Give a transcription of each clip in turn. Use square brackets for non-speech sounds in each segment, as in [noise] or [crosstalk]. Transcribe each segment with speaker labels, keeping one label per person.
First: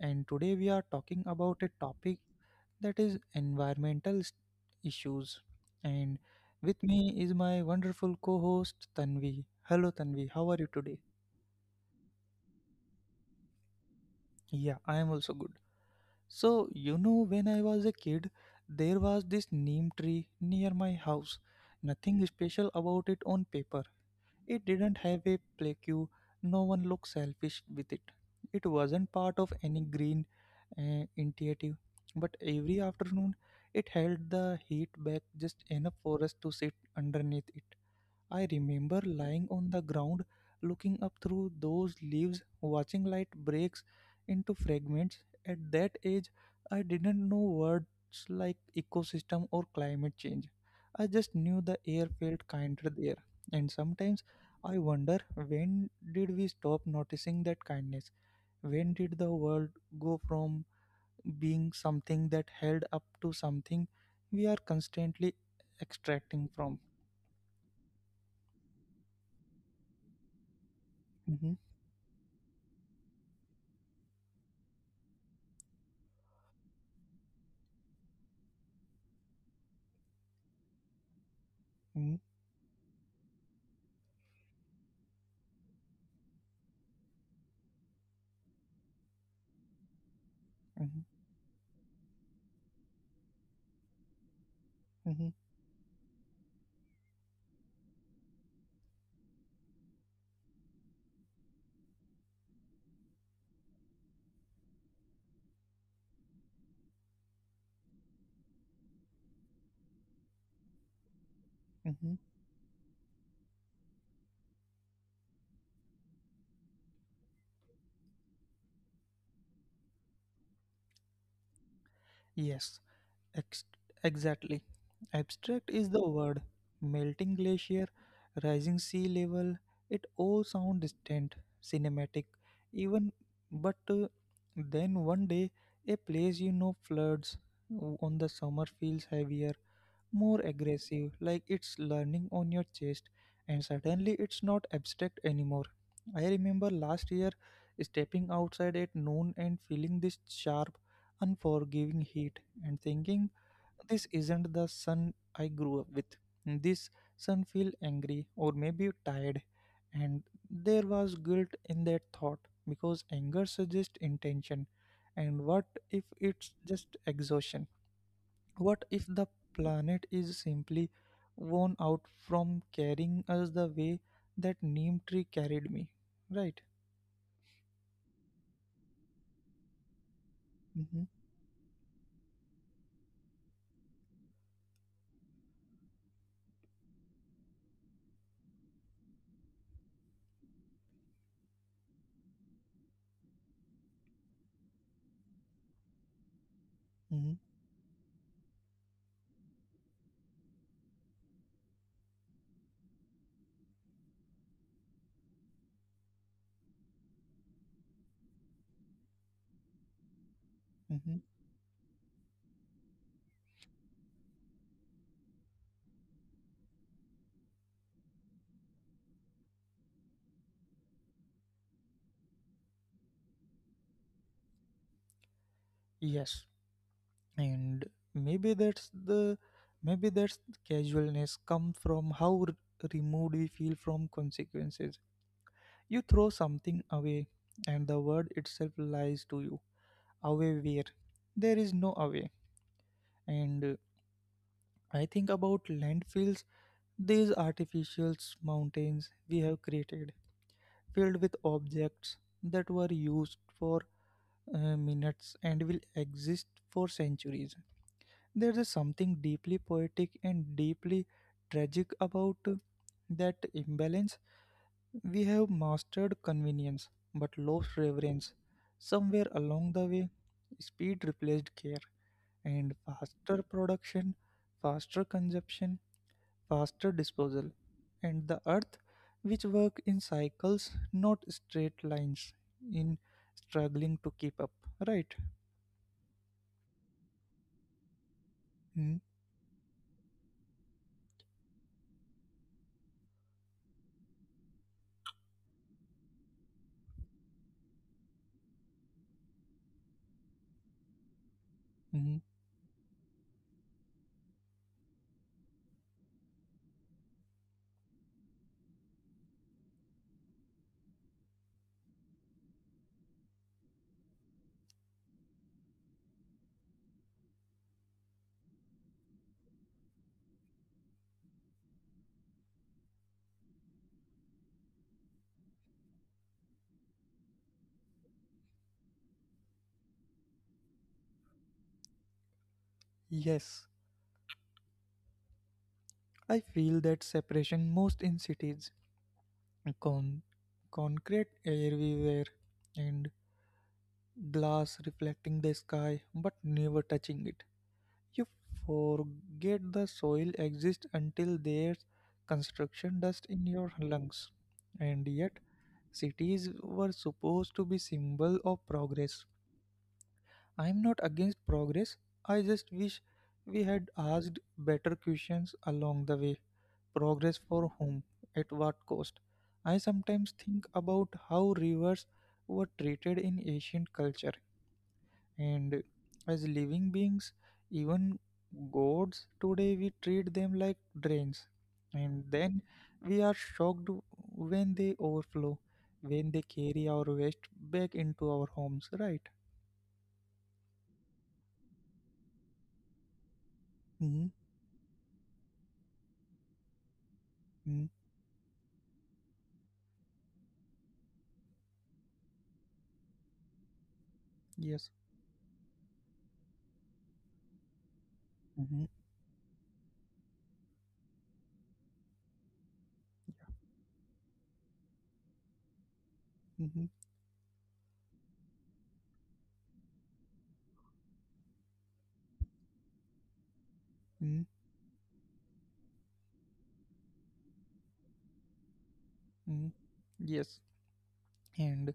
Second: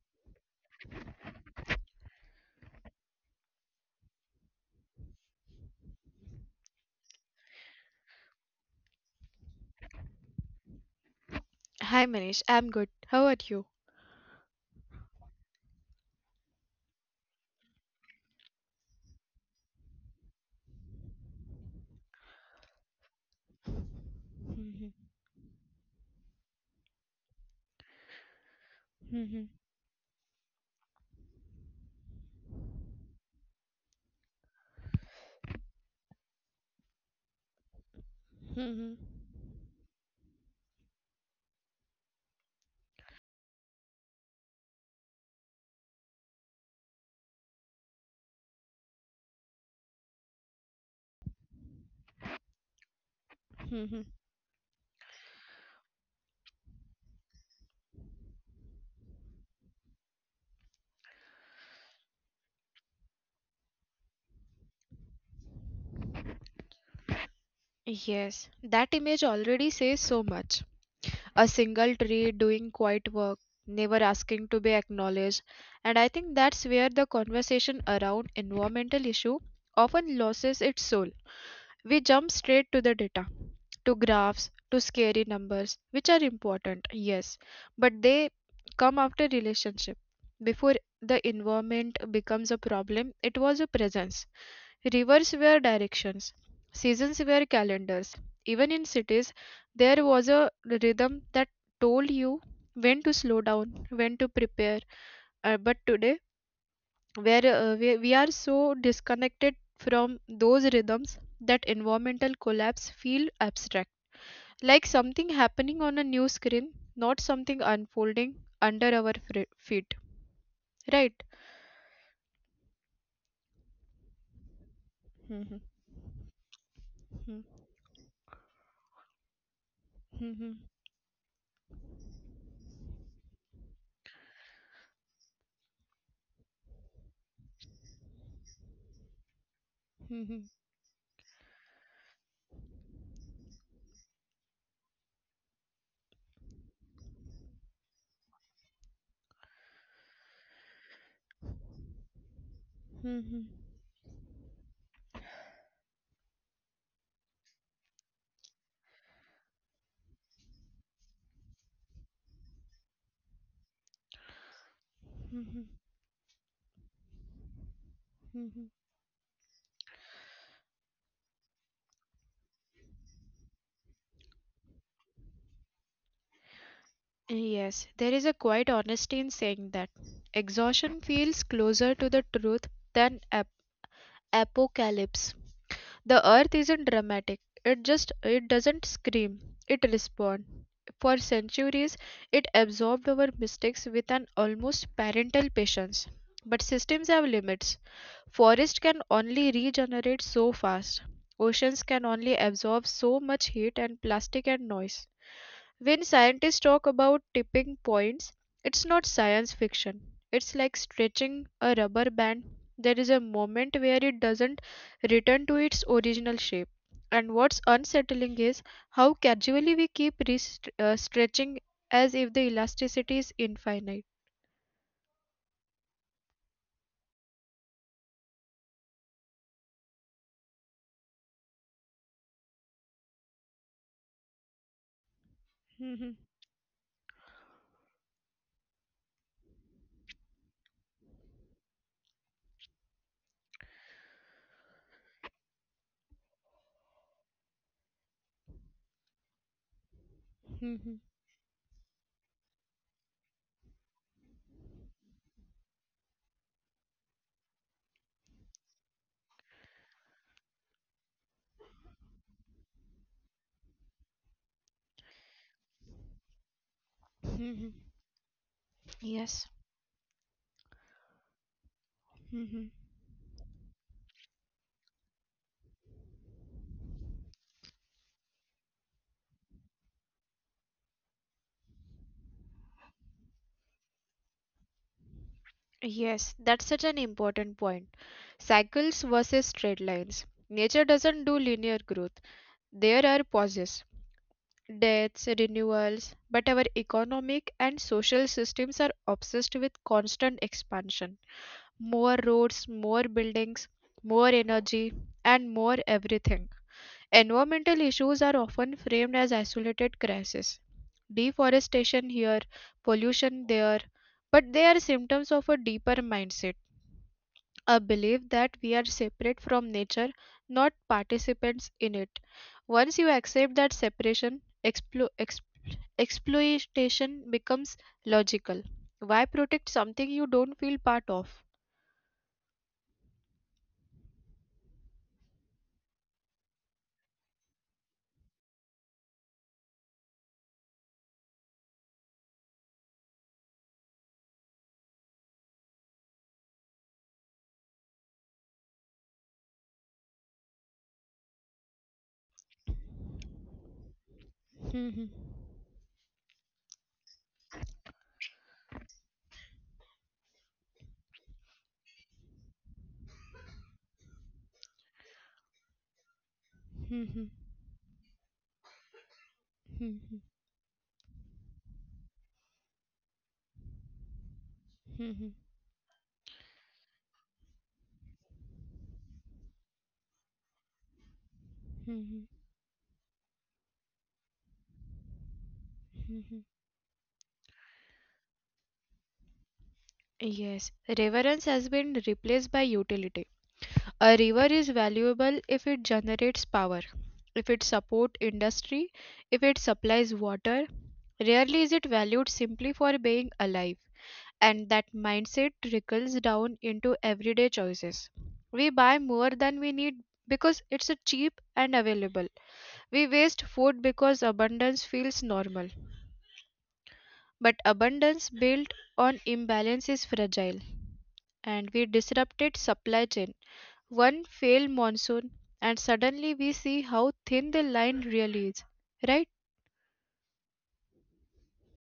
Speaker 1: and today we are talking about a topic that is issues. And with me is my wonderful co host, Tanvi. Hello, Tanvi, how are you today?
Speaker 2: Hi Manish, I'm good. How are you?
Speaker 1: Yeah, I am also good. So, when I was a kid, there was this neem tree near my house. Nothing special about it on paper. It
Speaker 2: Mhm,
Speaker 1: didn't have a plaque. No one looked selfish with it. It wasn't part
Speaker 2: mhm,
Speaker 1: of any green initiative. But every afternoon, it held the heat back just enough for us to sit underneath it. I
Speaker 2: mhm,
Speaker 1: remember lying on the ground, looking up through those leaves, watching light breaks into fragments. At that age, I didn't know words like ecosystem or climate change. I just knew the air felt kinder there. And
Speaker 2: mhm.
Speaker 1: sometimes I wonder, when did we stop noticing that kindness? When did the world go from being something that held up to something we are constantly extracting from?
Speaker 2: Yes, that image already says so much. A
Speaker 1: Mhm,
Speaker 2: single tree doing quiet work, never asking to be acknowledged. And I think that's where the conversation around environmental issue often loses its soul. We
Speaker 1: mhm,
Speaker 2: jump straight to the data, to graphs, to scary numbers, which are important, yes, but they come after relationship. Before
Speaker 1: mhm,
Speaker 2: the environment becomes a problem, it was a presence.
Speaker 1: mhm.
Speaker 2: Rivers were directions, seasons were calendars. Even in cities, there was a rhythm that told you when to slow down, when to prepare. But today, where we are so disconnected from those rhythms that
Speaker 1: Mhm.
Speaker 2: environmental collapse feel abstract, like something happening on a new screen, not something unfolding under our feet, right?
Speaker 1: Yes, ex- exactly.
Speaker 2: Mhm,
Speaker 1: Abstract is the word. Melting
Speaker 2: mhm,
Speaker 1: glacier, rising sea level, it all
Speaker 2: mhm,
Speaker 1: sound distant, cinematic, even. But then one day, a place you know floods. On the summer feels heavier, more
Speaker 2: mhm,
Speaker 1: aggressive, like it's learning on your chest, and suddenly it's not abstract anymore. I remember last year stepping outside at noon and feeling this sharp, unforgiving heat and thinking,
Speaker 2: mhm,
Speaker 1: this isn't the sun I grew up with. This sun feel angry or maybe tired, and there was guilt in that thought because anger suggests intention, and what
Speaker 2: mhm,
Speaker 1: if it's just exhaustion? What
Speaker 2: mhm.
Speaker 1: if the planet is simply worn out from carrying us the way that neem tree carried me? Right.
Speaker 2: Yes, there is a quiet honesty in saying that
Speaker 1: Hmm.
Speaker 2: exhaustion feels closer to the truth than apocalypse. The earth isn't dramatic. It just it doesn't scream. It responds. For centuries, it absorbed our mistakes with an almost parental patience. But
Speaker 1: Hmm.
Speaker 2: systems have limits. Forests can only regenerate so fast. Oceans can only absorb so much heat and plastic and noise. When scientists talk about tipping points, it's not science fiction. It's
Speaker 1: Hmm.
Speaker 2: like stretching a rubber band. There is a moment where it doesn't return to its original shape. And what's unsettling is how casually we keep stretching as if the elasticity is infinite.
Speaker 1: Yes, and maybe that's the maybe that's the casualness come from how removed we feel from consequences. You throw
Speaker 2: [laughs]
Speaker 1: something away, and the word itself lies to you. Away where? There is no away. And I think about landfills, these artificial mountains we have created, filled with objects that were used for minutes and will exist for centuries. There is something deeply poetic and deeply tragic about that imbalance. We have mastered convenience but lost reverence. Somewhere along the
Speaker 2: Yes.
Speaker 1: way, speed replaced care, and
Speaker 2: Mm-hmm.
Speaker 1: faster production, faster consumption, faster disposal. And the earth, which work in cycles, not straight lines, in struggling to keep up, right?
Speaker 2: Yes, that's such an important point.
Speaker 1: Mm.
Speaker 2: Cycles versus straight lines. Nature doesn't do linear growth. There are pauses, deaths, renewals, but our economic and social systems are obsessed with constant expansion.
Speaker 1: Mm.
Speaker 2: More roads, more buildings, more energy, and more everything. Environmental issues are often framed as isolated crises. Deforestation here, pollution there, but they are symptoms of a deeper mindset, a belief that we are separate from nature, not participants in it. Once you accept that separation, exploitation becomes logical. Why protect something you don't feel part of?
Speaker 1: Yes, I feel that separation most in cities. Con- Concrete everywhere and glass reflecting the sky but never touching it. You forget the soil exists until there's construction dust in your lungs. And yet,
Speaker 2: [laughs]
Speaker 1: cities were supposed to be symbol of progress. I'm not against progress. I just wish we had asked better questions along the way. Progress for whom? At what cost? I sometimes think about how rivers were treated in ancient culture and as living beings, even gods, today we treat them like drains. And then we are shocked when they overflow, when they carry our waste back into our homes, right?
Speaker 2: Yes, reverence has been replaced by utility. A
Speaker 1: Mm-hmm.
Speaker 2: river is valuable if it generates power, if it
Speaker 1: Mm.
Speaker 2: supports industry, if it supplies water. Rarely is it valued simply for being alive, and that
Speaker 1: Yes.
Speaker 2: mindset trickles down into everyday choices. We
Speaker 1: Mm-hmm.
Speaker 2: buy more than we need because it's a cheap and available. We waste food because abundance feels normal.
Speaker 1: Mm-hmm.
Speaker 2: But abundance built on imbalance is fragile, and we disrupted supply chain one
Speaker 1: Mm-hmm.
Speaker 2: failed monsoon, and suddenly we see how thin the line really is, right?
Speaker 1: Mm-hmm. Yes. And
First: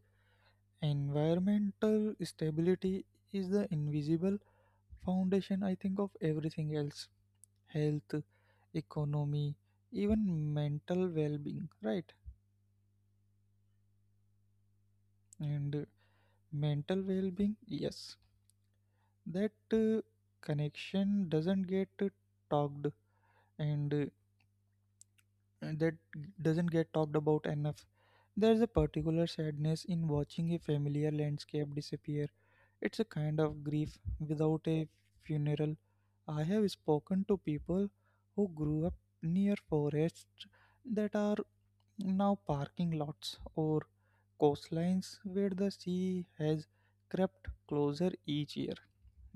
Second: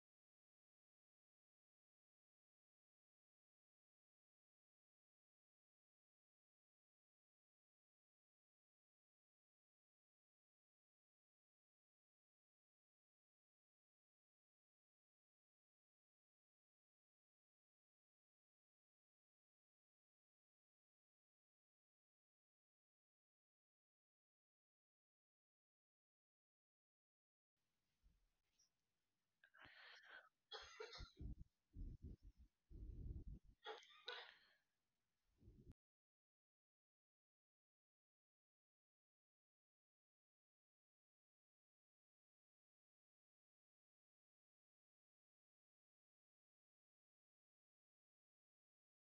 Speaker 1: environmental stability is the invisible foundation, I think, of everything else. Health, economy, even mental well being, right? And mental well being, yes, that connection doesn't get talked and that doesn't get talked about enough. There's a particular sadness in watching a familiar landscape disappear. It's a kind of grief without a funeral. I have spoken to people who grew up near forests that are now parking lots, or coastlines where the sea has crept closer each year.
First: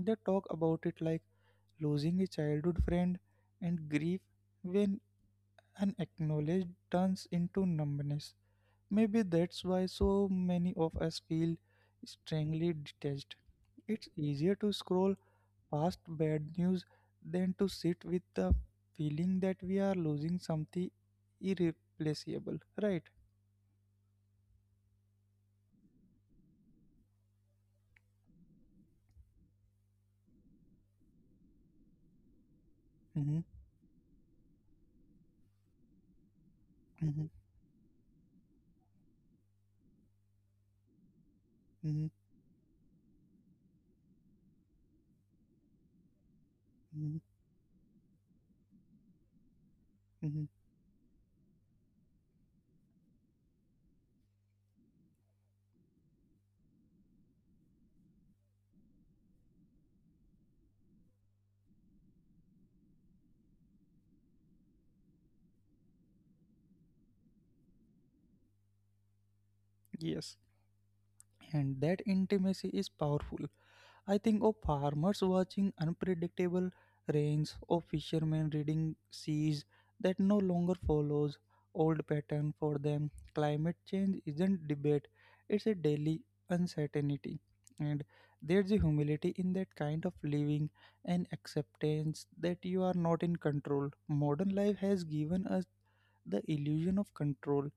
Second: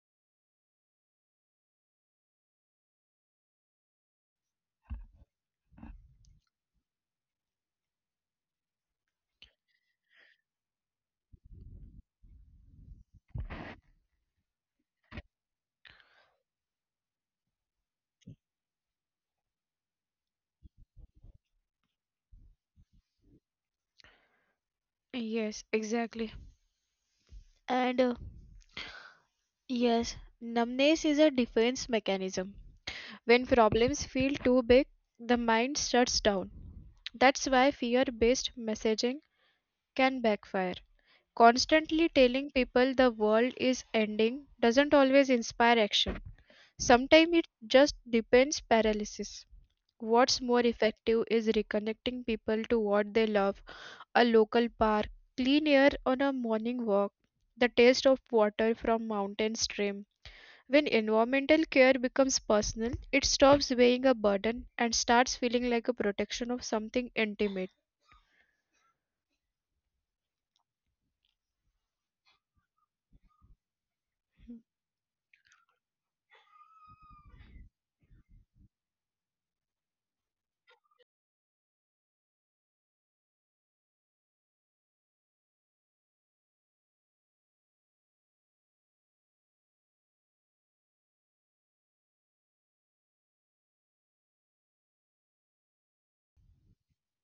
Speaker 1: They talk about it like losing a childhood friend, and grief when unacknowledged turns into numbness. Maybe that's why so many of us feel strangely detached. It's easier to scroll past bad news than to sit with the feeling that we are losing something irreplaceable, right?
Speaker 2: Yes, exactly. And yes, numbness is a defense mechanism.
Speaker 1: Mhm,
Speaker 2: When problems feel too big, the mind shuts down.
Speaker 1: mhm.
Speaker 2: That's why fear based messaging can backfire.
Speaker 1: Hmm.
Speaker 2: Constantly telling people the world is ending doesn't always inspire action.
Speaker 1: Hmm.
Speaker 2: Sometimes it just depends paralysis.
Speaker 1: Hmm.
Speaker 2: What's more effective is reconnecting people to what they love, a local park, clean air on a morning walk, the taste of water from mountain stream. When environmental care becomes personal, it stops weighing a burden and starts feeling like a protection of something intimate.
Speaker 1: Yes, and that intimacy is powerful. I think of farmers watching unpredictable rains, of fishermen reading seas that no longer follows old pattern for them. Climate change isn't debate; it's a daily uncertainty, and there's a humility in that kind of living and acceptance that you are not in control. Modern life has given us the illusion of control,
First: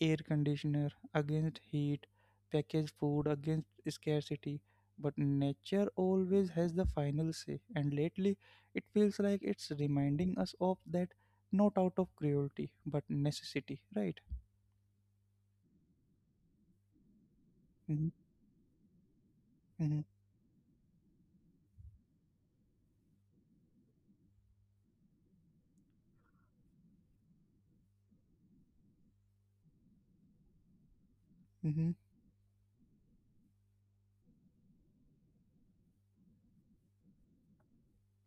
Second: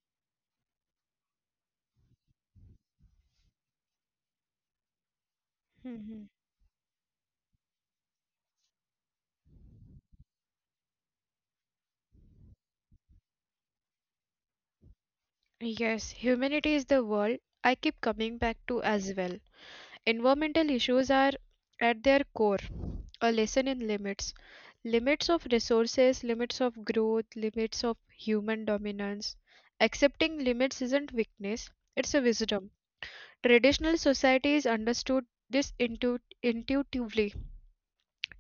Speaker 1: air conditioner against heat, packaged food against scarcity. But nature
Speaker 2: Mhm.
Speaker 1: always has the final say, and lately it feels like it's reminding us of that, not out of cruelty but necessity, right?
Speaker 2: Yes, humanity is the word I keep
Speaker 1: Hmm.
Speaker 2: coming back to as well.
Speaker 1: Hmm.
Speaker 2: Environmental issues are at their core a lesson in limits, limits of resources, limits of growth, limits of human dominance. Accepting limits isn't weakness,
Speaker 1: Hmm.
Speaker 2: it's a wisdom. Traditional societies understood this intuitively.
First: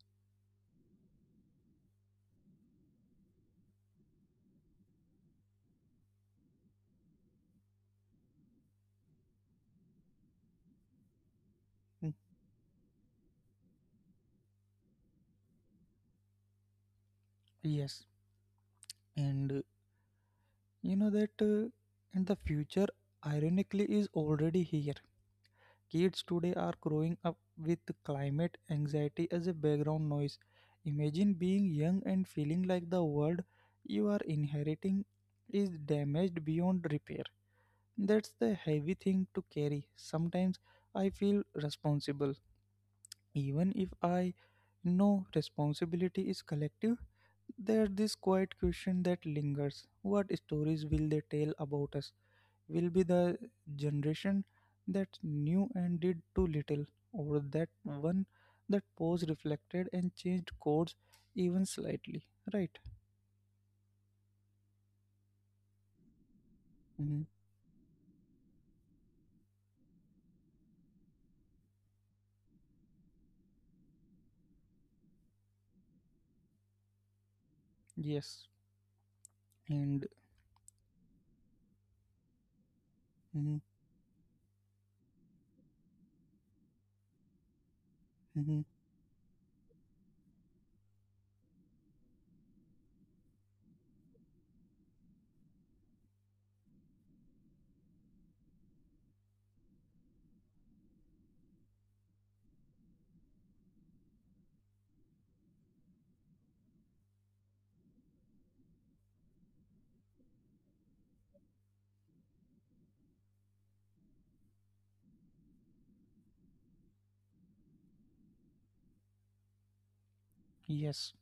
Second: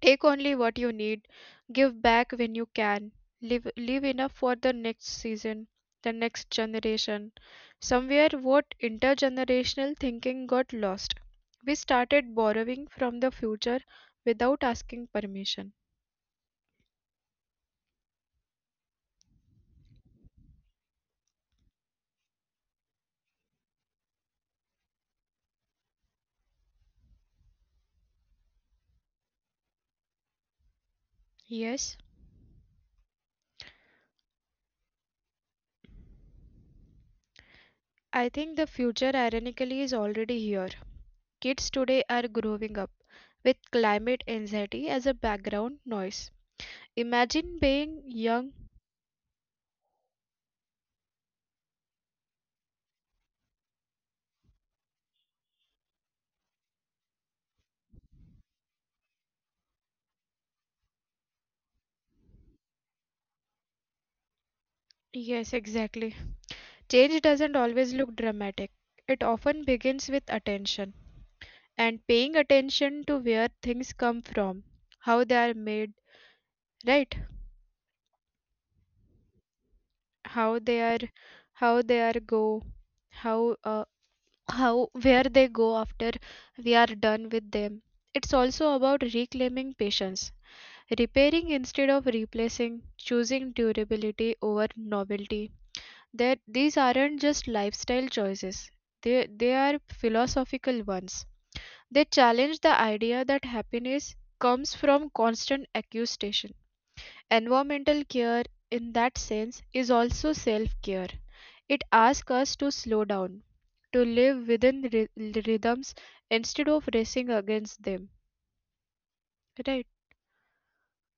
Speaker 2: Take only what you need, give back when you can, live enough for the next season, the next generation. Somewhere, what intergenerational thinking got lost. We started borrowing from the future without asking permission.
Speaker 1: Yes, and you know that and the future ironically is already here. Kids today are growing up with climate anxiety as a background noise. Imagine being
Speaker 2: Yes,
Speaker 1: young and feeling like the world you are inheriting is damaged beyond repair.
Speaker 2: I think
Speaker 1: That's
Speaker 2: the
Speaker 1: the
Speaker 2: future
Speaker 1: heavy thing to
Speaker 2: ironically is
Speaker 1: carry.
Speaker 2: already here.
Speaker 1: Sometimes I
Speaker 2: Kids
Speaker 1: feel
Speaker 2: today are
Speaker 1: responsible,
Speaker 2: growing up with
Speaker 1: even if
Speaker 2: climate
Speaker 1: I
Speaker 2: anxiety as a
Speaker 1: know
Speaker 2: background noise.
Speaker 1: responsibility is collective.
Speaker 2: Imagine being
Speaker 1: There's this
Speaker 2: young.
Speaker 1: quiet question that lingers, what stories will they tell about us? Will be the generation that knew and did too little, or that one that paused, reflected, and changed course even slightly. Right?
Speaker 2: Yes, exactly. Change doesn't
Speaker 1: Mhm.
Speaker 2: always look dramatic. It often begins with attention and paying attention to where things come from, how they are made, right?
Speaker 1: Yes. And
Speaker 2: How they are, how they are go,
Speaker 1: mhm,
Speaker 2: how uh, how where they go after we are done with them. It's
Speaker 1: mhm,
Speaker 2: also about reclaiming patience, repairing instead of replacing, choosing durability over novelty. That these aren't just lifestyle choices. They they are philosophical ones. They challenge the idea that happiness comes from constant accusation. Environmental care, in that sense, is also self care. It asks us to slow down, to live within rhythms instead of racing against them. Right?
Speaker 1: yes.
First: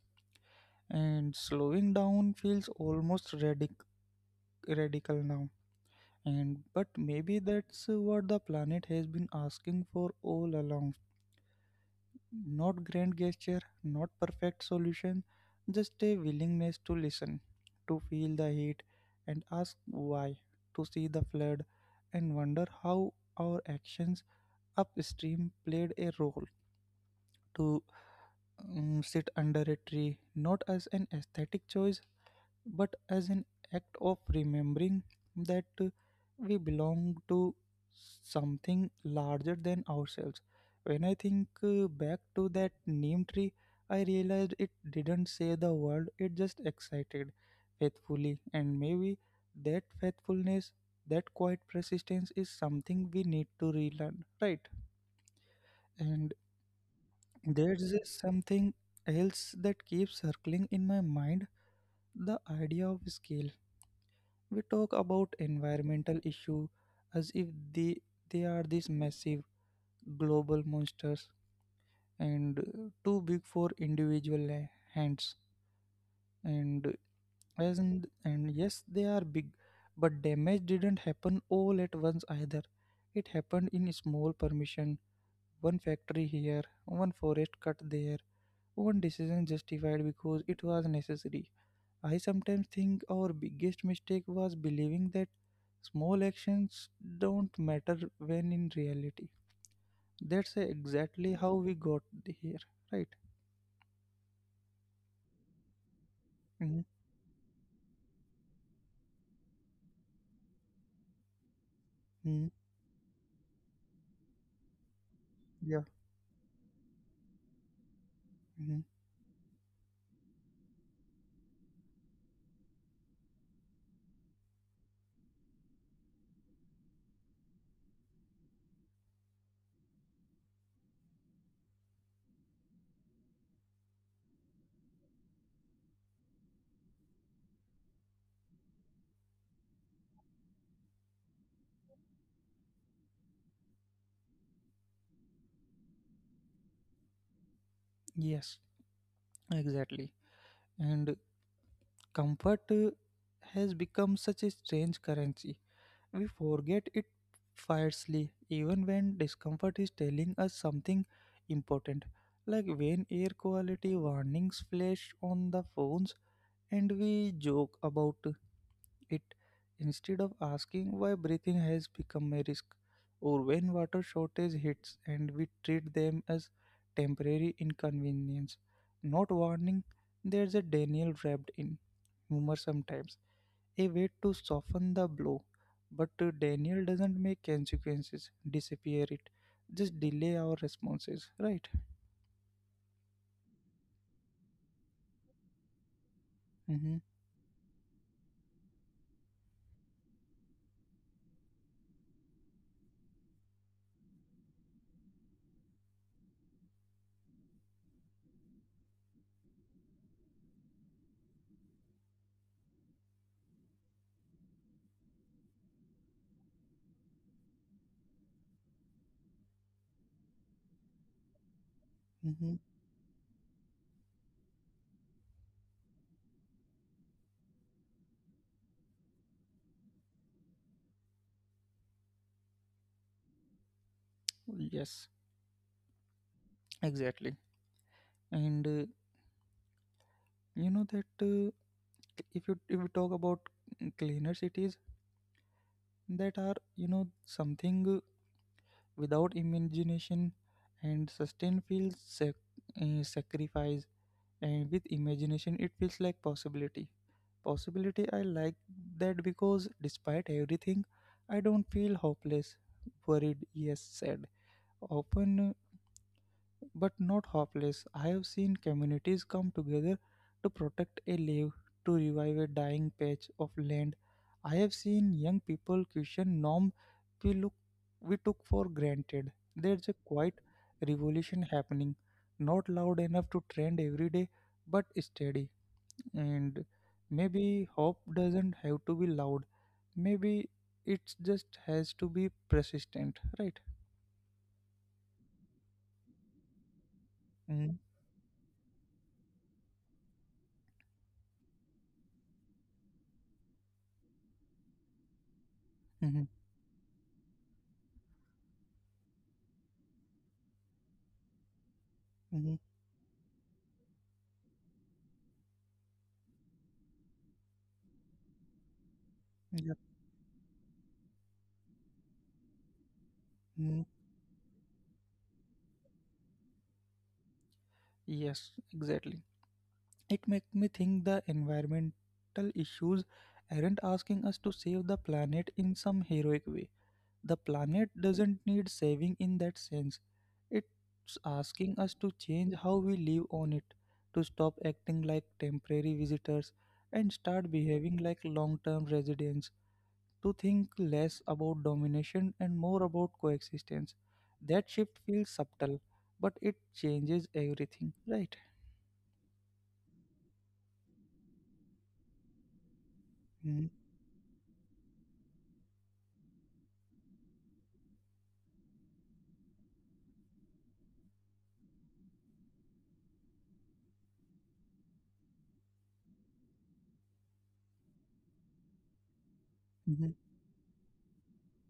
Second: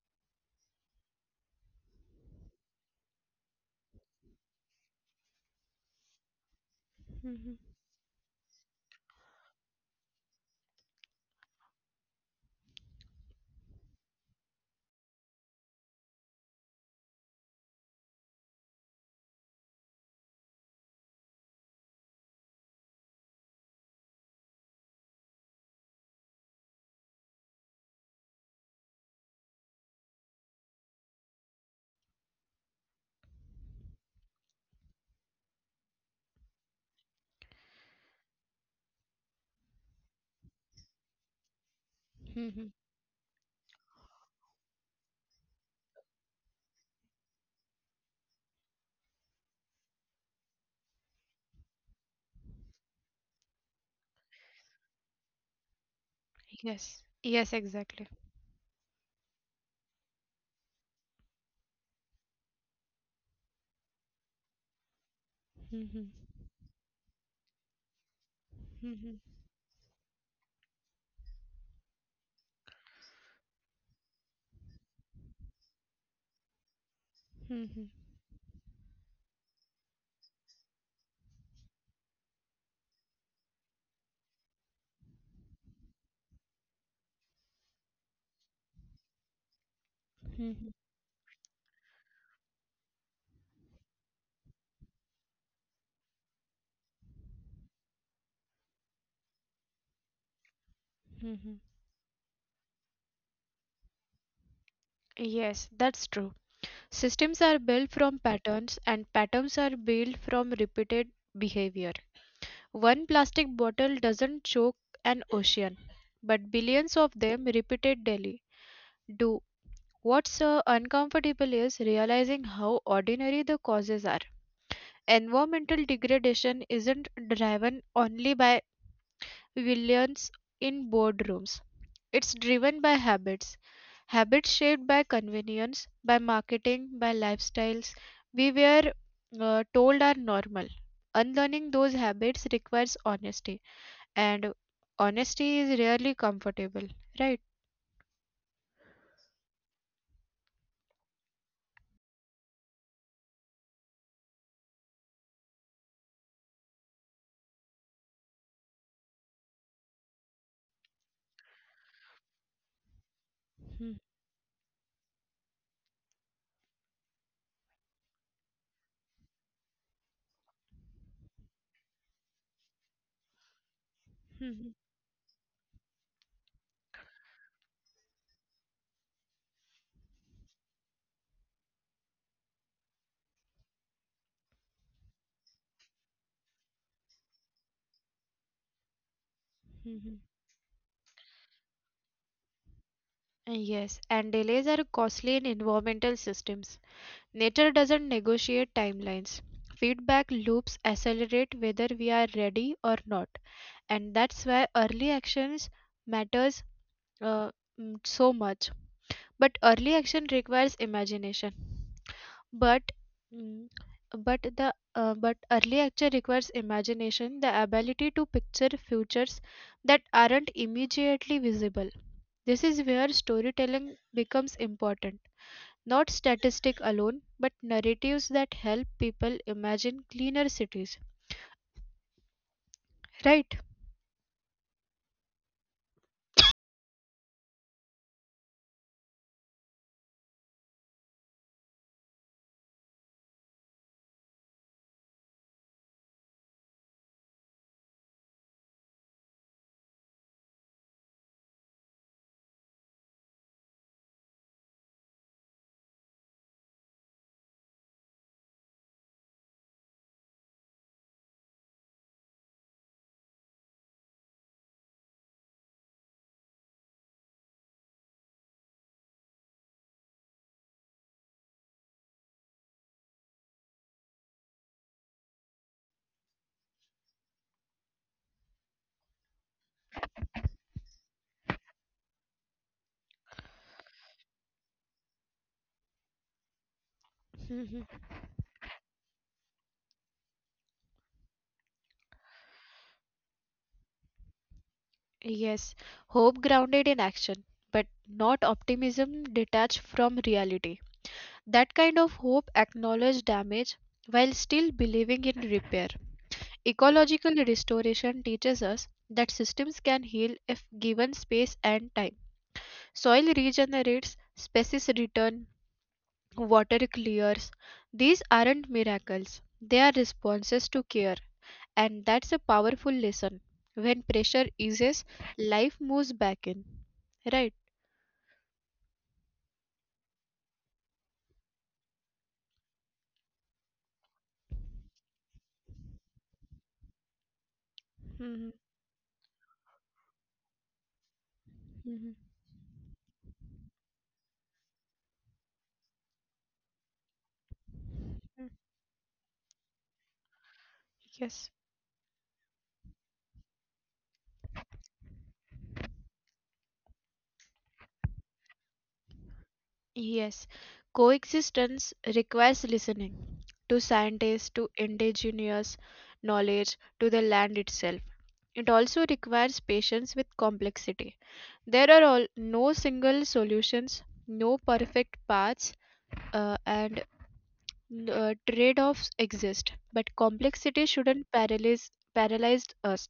Speaker 1: And slowing down feels almost radical now. And but maybe
Speaker 2: hmm
Speaker 1: that's what the planet has been asking for all along. Not grand gesture, not perfect solution, just a willingness to listen, to feel the heat and ask why, to see the flood and wonder how our actions upstream played a role, to sit under a tree, not as an aesthetic choice but as an act of remembering that we belong to something larger than ourselves. When I think
Speaker 2: hmm
Speaker 1: back to that neem tree, I realized it didn't say the word, it just excited faithfully. And maybe that faithfulness, that quiet persistence is something we need to relearn, right?
Speaker 2: Yes.
Speaker 1: And
Speaker 2: Yes, exactly.
Speaker 1: there's something else that keeps circling in my mind, the idea of scale. We talk
Speaker 2: hmm
Speaker 1: about environmental issue as if they,
Speaker 2: hmm
Speaker 1: they are these massive global monsters and too big for individual hands.
Speaker 2: hmm
Speaker 1: And as in, and yes, they are big, but damage didn't happen all at once either. It happened in small permission, one factory here, one forest cut there, one decision
Speaker 2: hmm
Speaker 1: justified because it was necessary. I sometimes think our biggest mistake was believing that small actions don't matter when in reality. That's
Speaker 2: hmm
Speaker 1: exactly how we got here, right?
Speaker 2: Yes, that's true. Systems are
Speaker 1: Hmm.
Speaker 2: built from patterns, and patterns are built from repeated behavior. One
Speaker 1: Hmm.
Speaker 2: plastic bottle doesn't choke an ocean, but
Speaker 1: Yeah.
Speaker 2: billions of them repeated daily do.
Speaker 1: Hmm.
Speaker 2: What's uncomfortable is realizing how ordinary the causes are. Environmental degradation isn't driven only by villains in boardrooms. It's driven by habits. Habits shaped by convenience, by marketing, by lifestyles we were told are normal. Unlearning those habits requires honesty and honesty is rarely comfortable, right?
Speaker 1: Yes, exactly. And comfort has become such a strange currency. We forget it fiercely, even when discomfort is telling us something important. Like when
Speaker 2: Hmm,
Speaker 1: air quality warnings flash on the phones and we joke about it instead of asking why breathing has become a risk, or
Speaker 2: hmm,
Speaker 1: when
Speaker 2: hmm,
Speaker 1: water shortage hits and we treat them as temporary inconvenience, not warning. There's a Daniel wrapped in humor sometimes, a way to soften the blow. But Daniel doesn't make consequences disappear,
Speaker 2: hmm, hmm.
Speaker 1: it just delay our responses, right?
Speaker 2: Yes, and delays are costly in environmental systems. Nature
Speaker 1: Mm-hmm.
Speaker 2: doesn't negotiate timelines. Feedback loops accelerate whether we are ready or not, and that's why early actions matters uh, so much. But early action requires imagination. But mm, but early action requires imagination, the ability to picture futures that aren't immediately visible. This is where
Speaker 1: Mm-hmm.
Speaker 2: storytelling becomes important. Not statistic alone, but narratives that help people imagine cleaner cities. Right?
Speaker 1: Yes, exactly. And you know that if you if we talk about cleaner cities that are you know something without imagination and sustain feels sacrifice, and with imagination it feels like possibility. Possibility, I like that, because despite everything I don't feel hopeless. Worried yes, sad often, but not hopeless. I have seen communities come together to protect a leaf, to revive a dying patch of land. I have seen young people question norms we took for granted. There's a quiet revolution happening, not loud enough to trend every day, but steady. And
Speaker 2: Mhm.
Speaker 1: maybe hope doesn't have to be loud. Maybe it just has to be persistent, right?
Speaker 2: Yes. Hope grounded in action, but not
Speaker 1: Mm-hmm.
Speaker 2: optimism detached from reality. That kind of hope acknowledges damage while still believing in repair.
Speaker 1: Mm-hmm.
Speaker 2: Ecological restoration teaches us that systems can heal if given space and time. Soil
Speaker 1: Mm-hmm.
Speaker 2: regenerates, species return, water clears. These aren't miracles, they are responses
Speaker 1: Yep.
Speaker 2: to care. And that's a powerful lesson. When pressure
Speaker 1: Mm.
Speaker 2: eases, life moves back in. Right?
Speaker 1: Yes, exactly. It makes me think the environmental issues aren't asking us to save the planet in some heroic way. The
Speaker 2: Mhm.
Speaker 1: planet doesn't need saving in that sense. It's
Speaker 2: mhm.
Speaker 1: asking us to change how we live on it, to stop acting like temporary visitors and start behaving like long term residents, to
Speaker 2: Yes.
Speaker 1: think less about domination and more about coexistence. That shift feels subtle, but it changes everything, right?
Speaker 2: Yes. Coexistence requires listening to scientists,
Speaker 1: Mhm.
Speaker 2: to indigenous knowledge, to the land itself. It also requires patience with complexity. There are all, no single solutions, no perfect paths, and trade-offs exist. But complexity shouldn't
Speaker 1: Mhm.
Speaker 2: paralyze us.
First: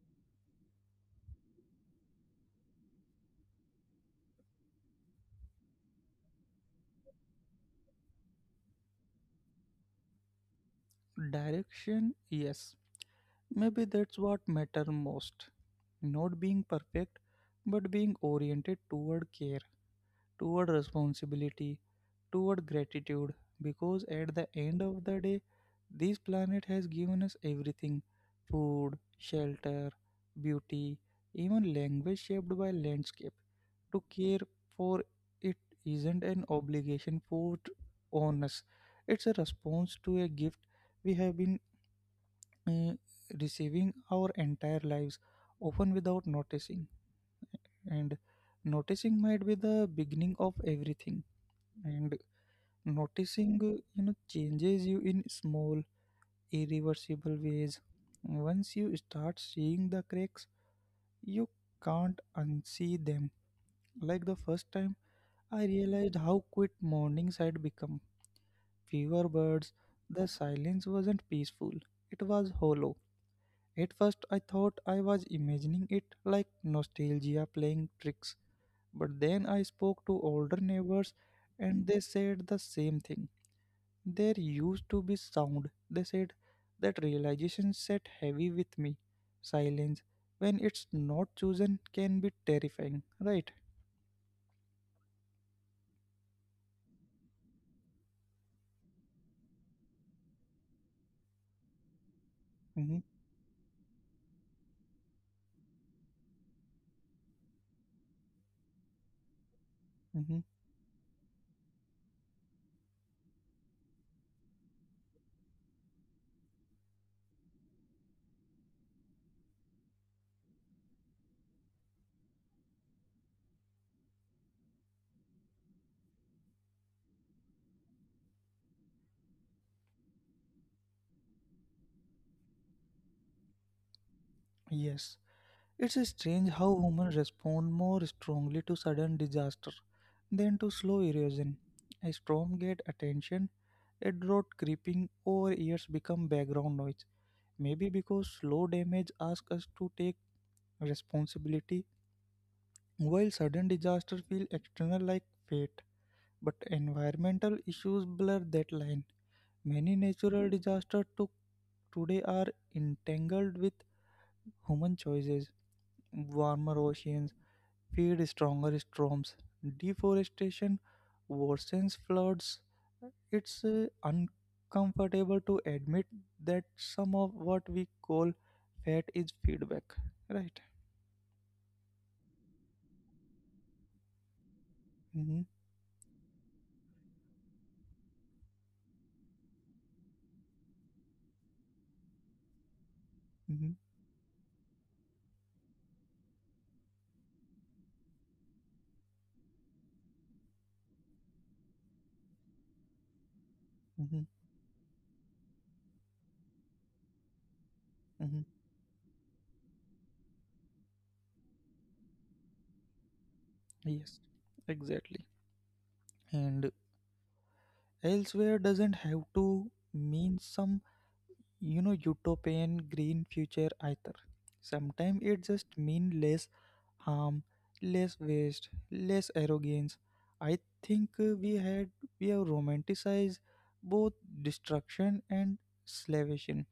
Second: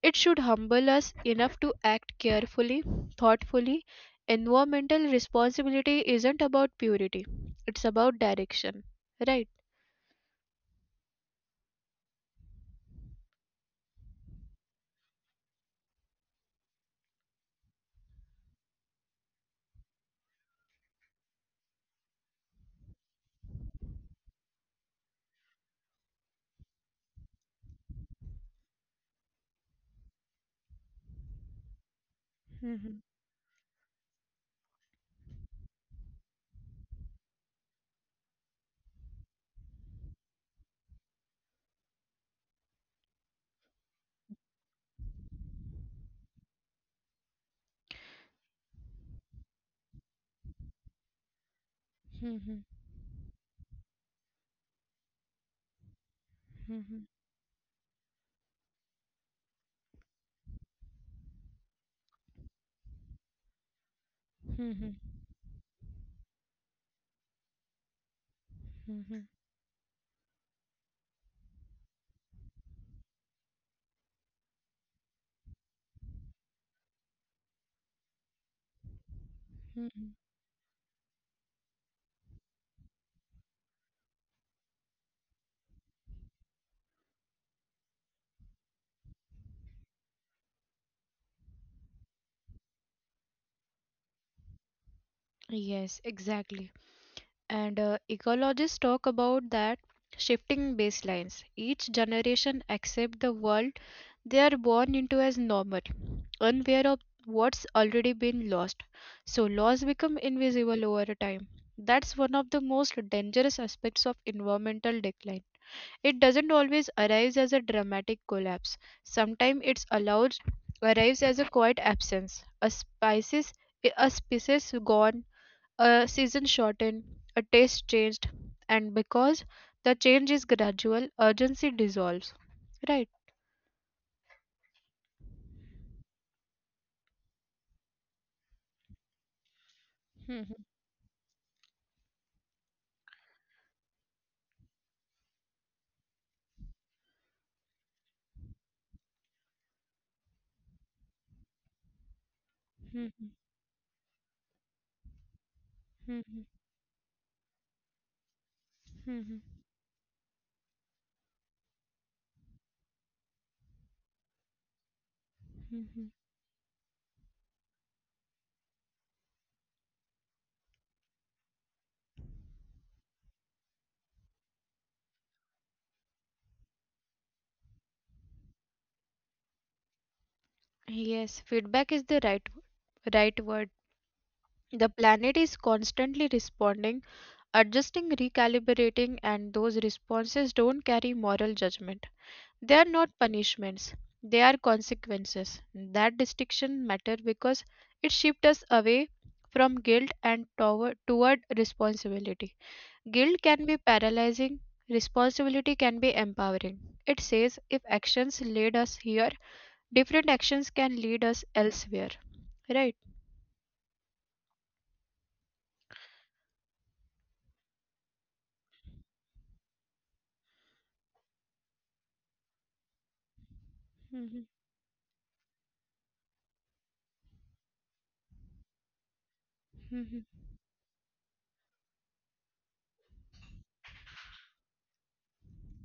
Speaker 2: It should humble us enough to act carefully, thoughtfully. Environmental responsibility isn't about purity; it's about direction, right?
Speaker 1: Direction, yes. Maybe that's what matters most. Not being perfect, but being oriented toward care, toward responsibility, toward gratitude. Because at the end of the day, this planet has given us everything, food, shelter, beauty, even
Speaker 2: Mhm,
Speaker 1: language shaped by landscape. To care for it isn't an obligation put on us, it's a response to a gift we have been uh, receiving our entire lives, often without noticing. And noticing might be the beginning of everything. And
Speaker 2: mhm,
Speaker 1: noticing, changes you in small,
Speaker 2: mhm,
Speaker 1: irreversible ways. Once you start seeing the cracks, you can't unsee them. Like the first
Speaker 2: mhm,
Speaker 1: time, I realized how quiet mornings had become.
Speaker 2: mhm,
Speaker 1: Fewer birds, the silence wasn't peaceful, it was hollow. At first, I thought I was imagining it, like nostalgia playing tricks, but then I spoke
Speaker 2: mhm.
Speaker 1: to older neighbors and they said the same thing. There used to be sound, they said. That realization sat heavy with me. Silence, when it's not chosen, can be terrifying, right?
Speaker 2: Yes, exactly. And ecologists talk about that shifting baselines. Each generation
Speaker 1: Hmm.
Speaker 2: accepts the world they are born into as normal, unaware of what's already been lost. So laws become
Speaker 1: Hmm.
Speaker 2: invisible over time. That's one of the most dangerous aspects of environmental decline. It doesn't always arrive as a dramatic collapse. Sometimes it's allows arrives as a quiet absence, a species gone, a season shortened, a taste changed, and because the change is gradual, urgency dissolves. Right.
Speaker 1: Yes. It's strange how women respond more strongly to sudden disaster than
Speaker 2: Hmm.
Speaker 1: to slow erosion. A storm gets attention, a drought creeping over years become background noise. Maybe because slow damage asks us to take responsibility, while
Speaker 2: hmm,
Speaker 1: sudden
Speaker 2: hmm,
Speaker 1: disaster feel external like fate. But
Speaker 2: hmm,
Speaker 1: environmental issues blur that line.
Speaker 2: hmm,
Speaker 1: Many
Speaker 2: hmm,
Speaker 1: natural disasters took today are entangled with human choices
Speaker 2: hmm, hmm.
Speaker 1: warmer oceans feed stronger storms. Deforestation worsens floods. It's uncomfortable to admit that some of what we call fat is feedback, right?
Speaker 2: Yes, feedback is the right word.
Speaker 1: Hmm.
Speaker 2: The planet is constantly responding, adjusting, recalibrating, and those responses don't carry moral judgment. They are
Speaker 1: Hmm.
Speaker 2: not punishments, they are consequences. That distinction matters because it shifts us away from guilt and toward responsibility. Guilt
Speaker 1: Hmm.
Speaker 2: can be paralyzing, responsibility can be empowering. It says
Speaker 1: Hmm.
Speaker 2: if actions lead us here, different actions can lead us elsewhere. Right?
Speaker 1: Yes, exactly. And elsewhere doesn't have to mean some utopian green future either. Sometimes
Speaker 2: Mhm,
Speaker 1: it just means less harm, less waste, less arrogance. I
Speaker 2: mhm,
Speaker 1: think we have romanticized both destruction and salvation.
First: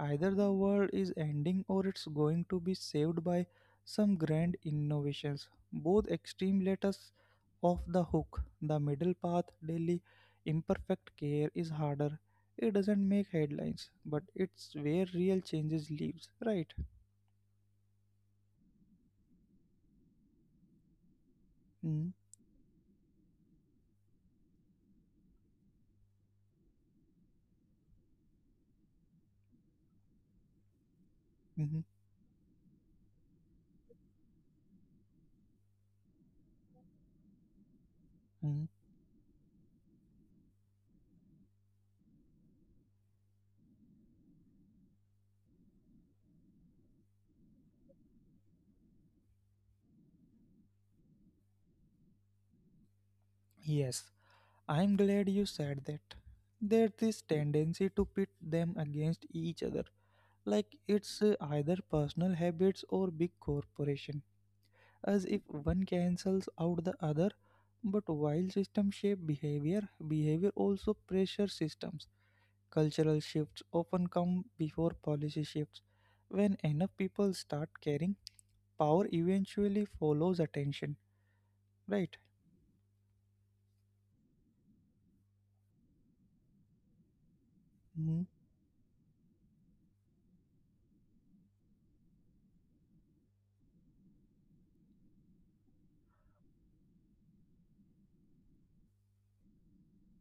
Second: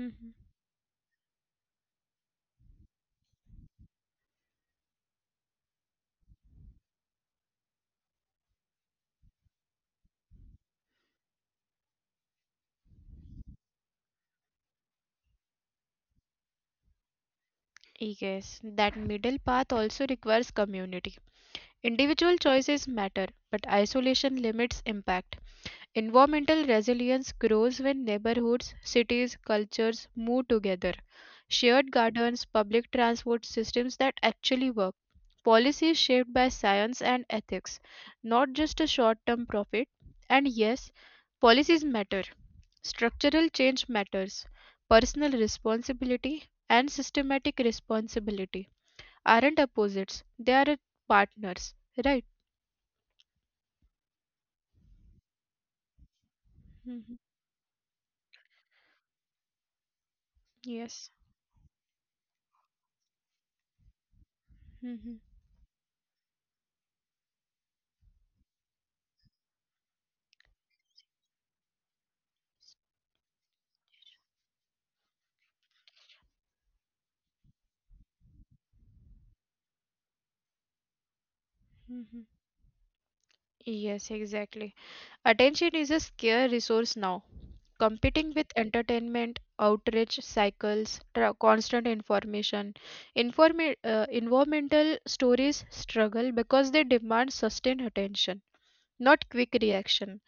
Speaker 1: Either the world is ending or it's going to be saved by some grand innovations. Both extreme let us off the hook. The middle path, daily imperfect care, is harder. It doesn't make headlines, but it's where real changes lives, right?
Speaker 2: Yes, that middle path also requires community. Individual
Speaker 1: Mm-hmm.
Speaker 2: choices matter, but isolation limits impact. Environmental resilience grows when neighborhoods, cities, cultures move together. Shared
Speaker 1: Mm-hmm.
Speaker 2: gardens, public transport systems that actually work. Policies shaped by science and ethics, not
Speaker 1: Mm-hmm.
Speaker 2: just a short term profit. And yes, policies matter. Structural change matters. Personal responsibility and systematic responsibility aren't opposites, they are partners, right?
Speaker 1: Yes, I'm glad you said that. There's
Speaker 2: Mhm.
Speaker 1: this tendency to pit them against each other, like
Speaker 2: Yes.
Speaker 1: it's either personal habits or big corporation,
Speaker 2: Mhm.
Speaker 1: as if one cancels out the other. But while systems shape behavior, behavior also pressure systems. Cultural shifts often come before policy shifts. When enough people start caring, power eventually follows attention, right?
Speaker 2: Mhm. Yes, exactly. Attention is a scarce resource now,
Speaker 1: Mhm.
Speaker 2: competing with entertainment, outrage cycles, constant information. Environmental stories struggle because they demand sustained attention, not quick reaction.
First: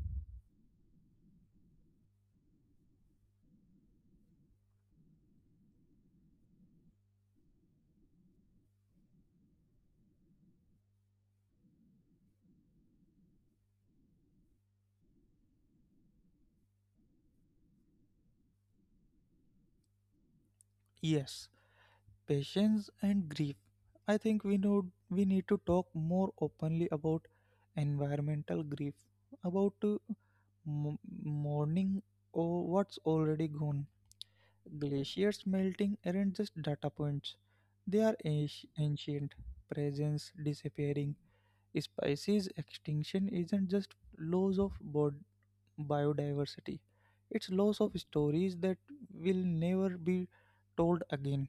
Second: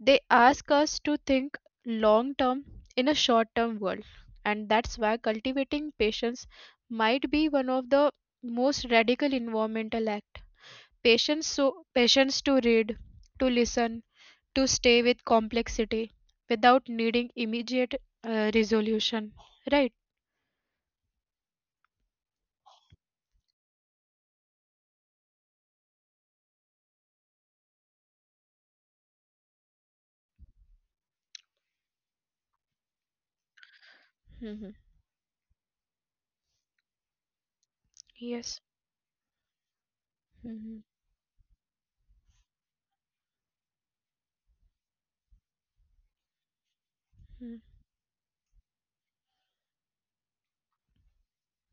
Speaker 2: They ask us to think long term in a short term world, and that's why cultivating patience might be one of the most radical environmental Patience, so, patience to read, to listen, to stay with complexity without needing immediate resolution. Right?
Speaker 1: Yes, patience and grief. I think we know we need to talk more openly about environmental grief, about m- mourning or what's already gone.
Speaker 2: Mhm.
Speaker 1: Glaciers melting aren't just data points; they are
Speaker 2: Yes.
Speaker 1: ancient presence
Speaker 2: Mhm.
Speaker 1: disappearing. Species extinction isn't just loss of biodiversity. It's
Speaker 2: Mm.
Speaker 1: loss of stories that will never be told again.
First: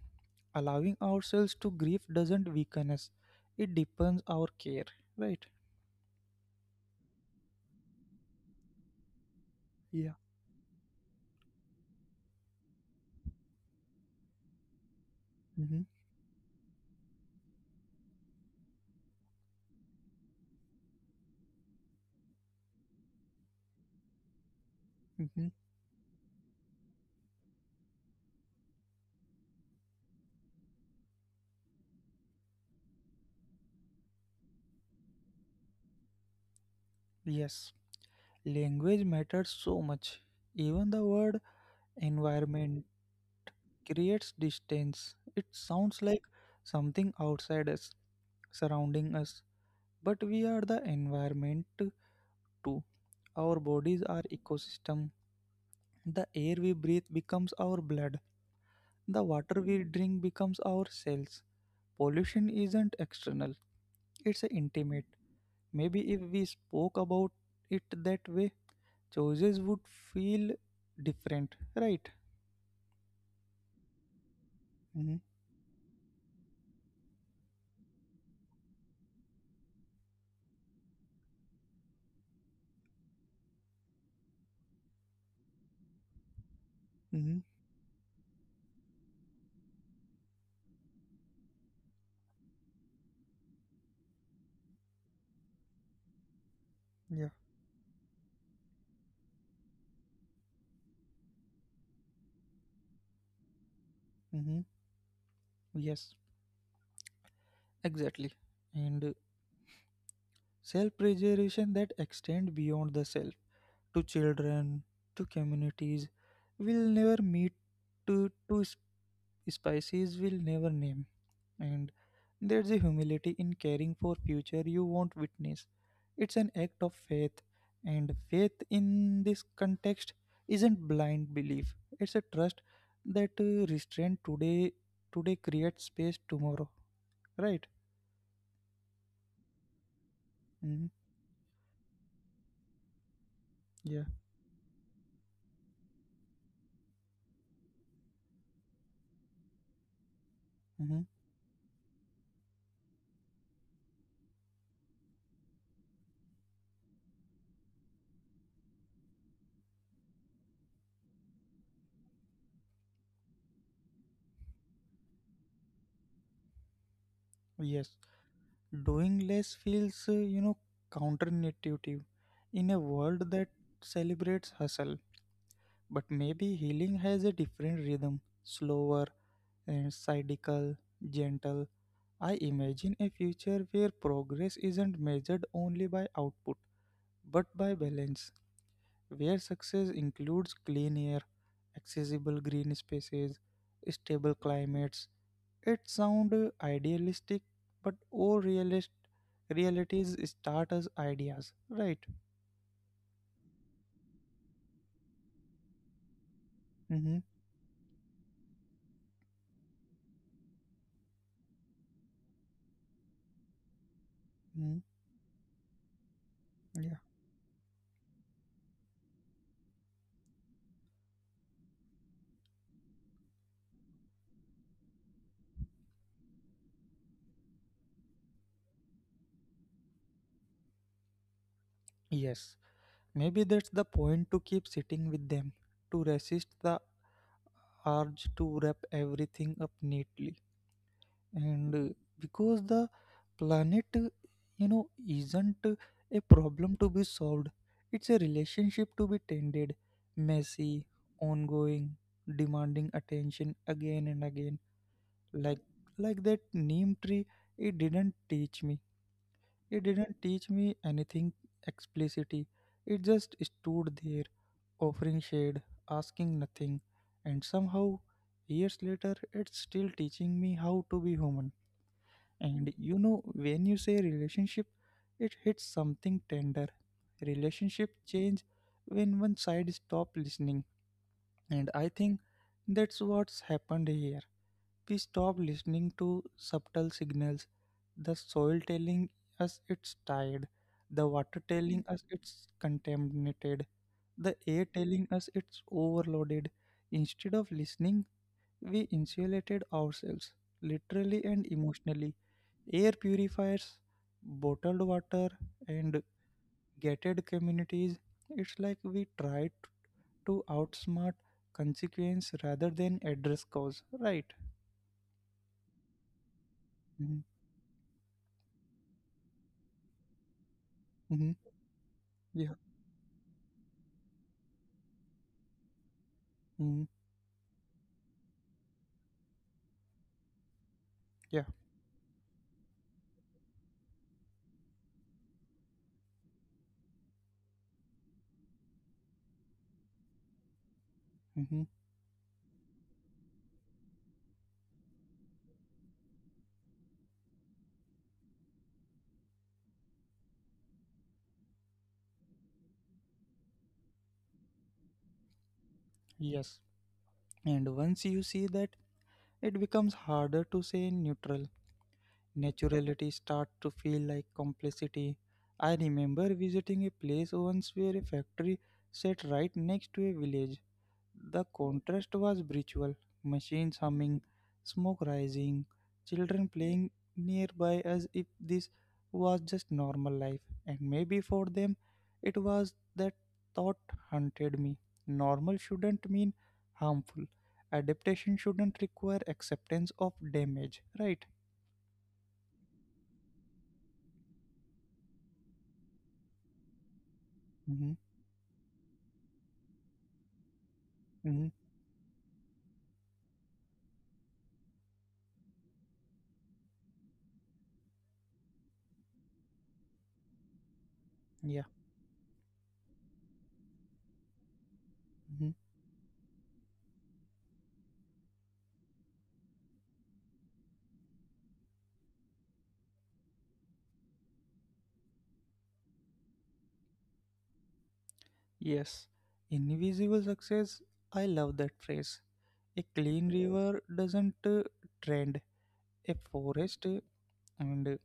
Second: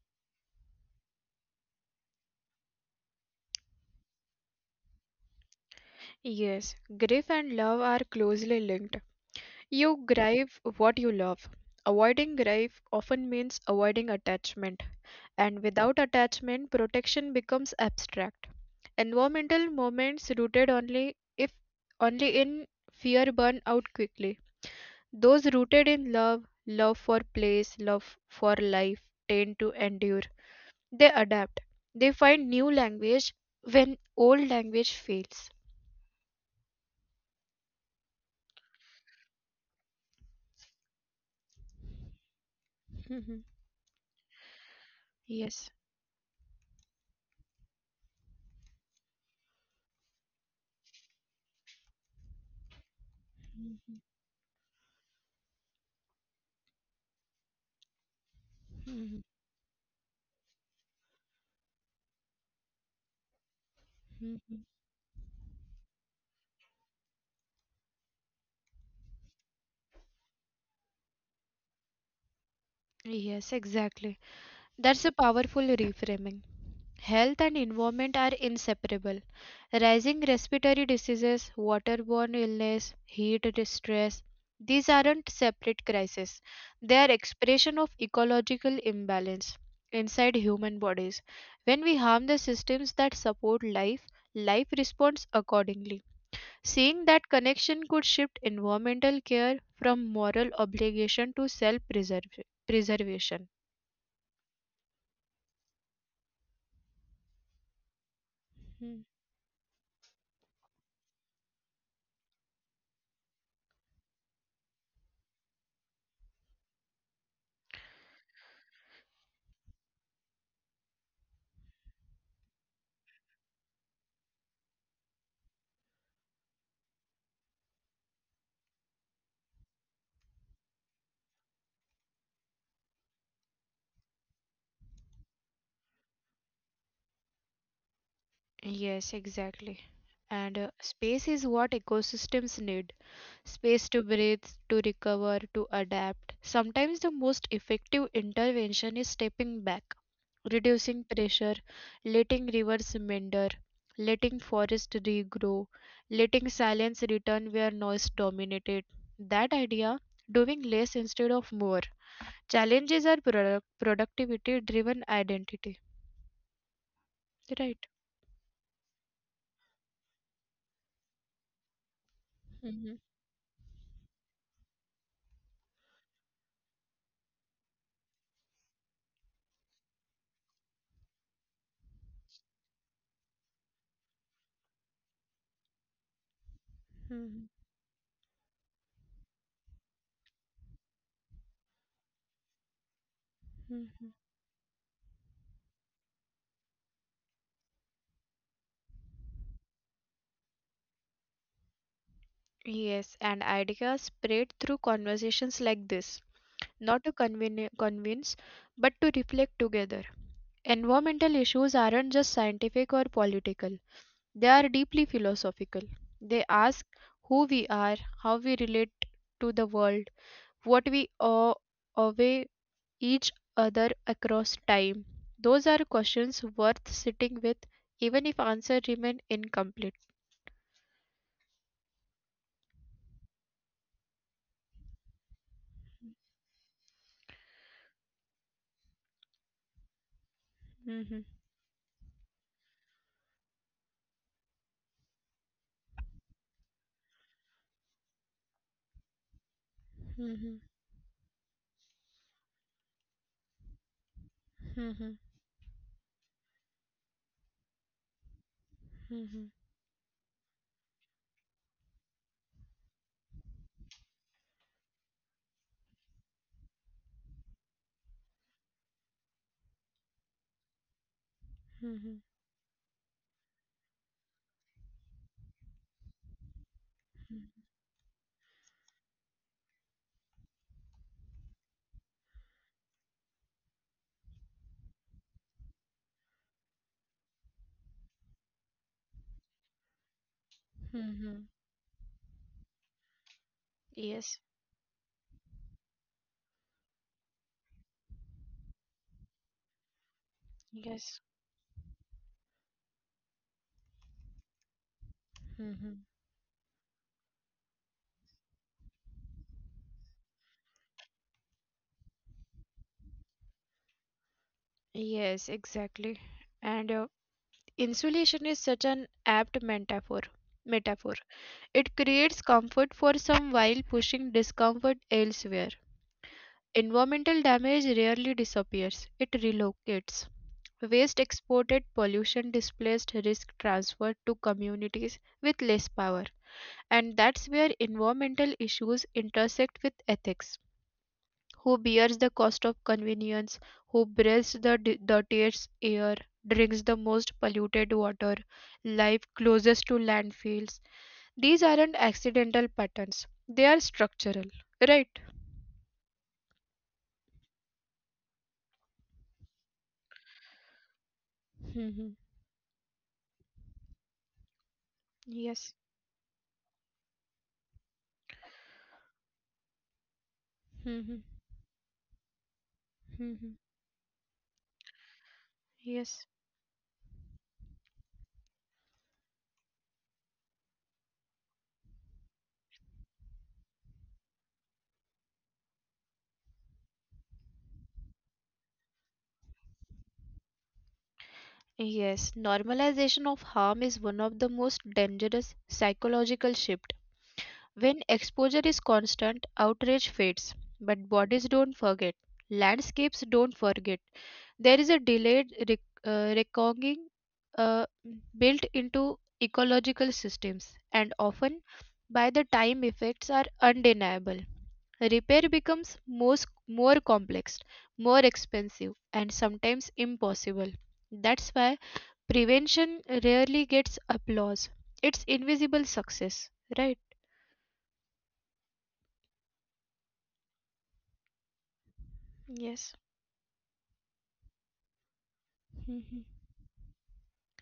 Speaker 1: Allowing ourselves to grieve doesn't weaken us, it deepens our care, right?
Speaker 2: Yes, grief and love are closely linked.
Speaker 1: Yeah.
Speaker 2: You grieve what you love. Avoiding grief often means avoiding attachment, and
Speaker 1: Hmm.
Speaker 2: without attachment, protection becomes abstract. Environmental moments rooted only if only in fear burn out quickly.
Speaker 1: Hmm.
Speaker 2: Those rooted in love, love for place, love for life, tend to endure. They adapt. They find new language when old language fails.
Speaker 1: Yes. Language matters so much. Even the word environment
Speaker 2: Mhm.
Speaker 1: creates distance. It
Speaker 2: Yes.
Speaker 1: sounds like something outside us, surrounding us, but we are the environment too. Our bodies are ecosystem. The air we breathe becomes our blood. The
Speaker 2: Mhm.
Speaker 1: water we drink becomes our cells. Pollution isn't external, it's
Speaker 2: Mhm.
Speaker 1: intimate. Maybe if we spoke about it that way, choices would feel different, right?
Speaker 2: Yes, exactly.
Speaker 1: Mm-hmm.
Speaker 2: That's a powerful reframing. Health and environment are inseparable. Rising respiratory diseases, waterborne illness, heat stress, these aren't separate crises. They
Speaker 1: Mm-hmm.
Speaker 2: are expression of ecological imbalance inside human bodies. When we harm the systems that support life, life responds accordingly.
Speaker 1: Yeah.
Speaker 2: Seeing that connection could shift environmental care from moral obligation to self preservation.
Speaker 1: Mm-hmm. Yes, exactly. And
Speaker 2: Hmm.
Speaker 1: self preservation that extend beyond the self to children, to communities, will never meet to species will never name. And there's a humility in caring for future you won't witness. It's an act of faith, and faith in this context isn't blind belief, it's a trust that restraint today creates space tomorrow, right?
Speaker 2: Yes, exactly.
Speaker 1: Hmm.
Speaker 2: And space is what ecosystems need,
Speaker 1: Yeah.
Speaker 2: space to breathe, to recover, to adapt. Sometimes the most effective intervention is stepping back,
Speaker 1: Hmm.
Speaker 2: reducing pressure, letting rivers meander, letting forests regrow, letting silence return where noise dominated. That idea, doing less instead of more, challenges our productivity driven identity.
Speaker 1: Yes,
Speaker 2: Right.
Speaker 1: doing less feels counterintuitive in a world
Speaker 2: hmm
Speaker 1: that celebrates hustle. But maybe healing has a different rhythm, slower and cynical, gentle. I imagine a future where progress isn't measured only by output but by
Speaker 2: hmm
Speaker 1: balance, where success includes clean air, accessible green spaces, stable climates. It sounds idealistic, but all realist realities start as ideas, right?
Speaker 2: Yes, and ideas spread through conversations like this,
Speaker 1: Mm-hmm.
Speaker 2: not to conveni convince, but to reflect together. Environmental issues aren't just scientific or political,
Speaker 1: Hmm.
Speaker 2: they are deeply philosophical. They
Speaker 1: Yeah.
Speaker 2: ask who we are, how we relate to the world, what we owe, owe each other across time. Those are questions worth sitting with, even if answers remain incomplete.
Speaker 1: Yes. Maybe that's the point, to keep sitting with them, to resist the urge to wrap everything up neatly,
Speaker 2: Mhm,
Speaker 1: and because the planet isn't a problem to be solved, it's a relationship to be tended, messy,
Speaker 2: mhm,
Speaker 1: ongoing, demanding attention again and again,
Speaker 2: mhm,
Speaker 1: like like that neem tree. it didn't teach me
Speaker 2: mhm,
Speaker 1: it
Speaker 2: mhm,
Speaker 1: didn't teach me anything explicitly. It just stood there, offering shade, asking nothing, and somehow, years later, it's still teaching me how to be human.
Speaker 2: mhm,
Speaker 1: And when you say relationship, it hits something tender. Relationship change when one side stop listening, and I think that's what's happened here. We stop listening to subtle signals. The soil telling us it's tired, the water telling
Speaker 2: mhm.
Speaker 1: us it's contaminated, the air
Speaker 2: Yes.
Speaker 1: telling us it's overloaded. Instead of listening, we insulated ourselves, literally and
Speaker 2: Yes.
Speaker 1: emotionally. Air purifiers, bottled water, and
Speaker 2: Hmm.
Speaker 1: gated communities. It's like we tried to outsmart consequence rather than address cause, right?
Speaker 2: Yes, exactly.
Speaker 1: Mm-hmm.
Speaker 2: And insulation is such an apt metaphor.
Speaker 1: Hmm.
Speaker 2: Metaphor. It
Speaker 1: Yeah.
Speaker 2: creates comfort for some while pushing discomfort elsewhere.
Speaker 1: Hmm.
Speaker 2: Environmental damage rarely disappears. It relocates.
Speaker 1: Yeah.
Speaker 2: Waste exported, pollution displaced, risk transferred to communities with less power. And that's where environmental issues intersect with ethics.
Speaker 1: Hmm.
Speaker 2: Who bears the cost of convenience, who breathes the dirtiest air, drinks the most polluted water, live closest to landfills. These aren't accidental patterns, they are structural, right?
Speaker 1: Yes. And once you see that, it becomes harder to say neutral.
Speaker 2: Mhm.
Speaker 1: Naturality starts to feel like complicity. I
Speaker 2: Yes.
Speaker 1: remember visiting a place once where a factory sat right next to a village. The
Speaker 2: Mhm.
Speaker 1: contrast was brutal, machines
Speaker 2: Mhm.
Speaker 1: humming, smoke rising, children
Speaker 2: Yes.
Speaker 1: playing nearby as if this was just normal life. And maybe for them, it was. That thought haunted me. Normal shouldn't mean harmful. Adaptation shouldn't require acceptance of damage, right?
Speaker 2: Yes, normalization of harm is one of the most dangerous psychological shifts.
Speaker 1: Hmm.
Speaker 2: When exposure is constant, outrage fades, but
Speaker 1: Hmm.
Speaker 2: bodies don't forget, landscapes don't forget. There is a delayed reckoning uh, built into ecological systems, and
Speaker 1: Yeah.
Speaker 2: often by the time effects are undeniable.
Speaker 1: Hmm.
Speaker 2: Repair becomes more complex, more expensive, and sometimes impossible. That's why prevention rarely gets applause. It's invisible success, right?
Speaker 1: Yes. Invisible success, I love that phrase. A clean
Speaker 2: Yes.
Speaker 1: river doesn't trend, a
Speaker 2: Mhm,
Speaker 1: forest and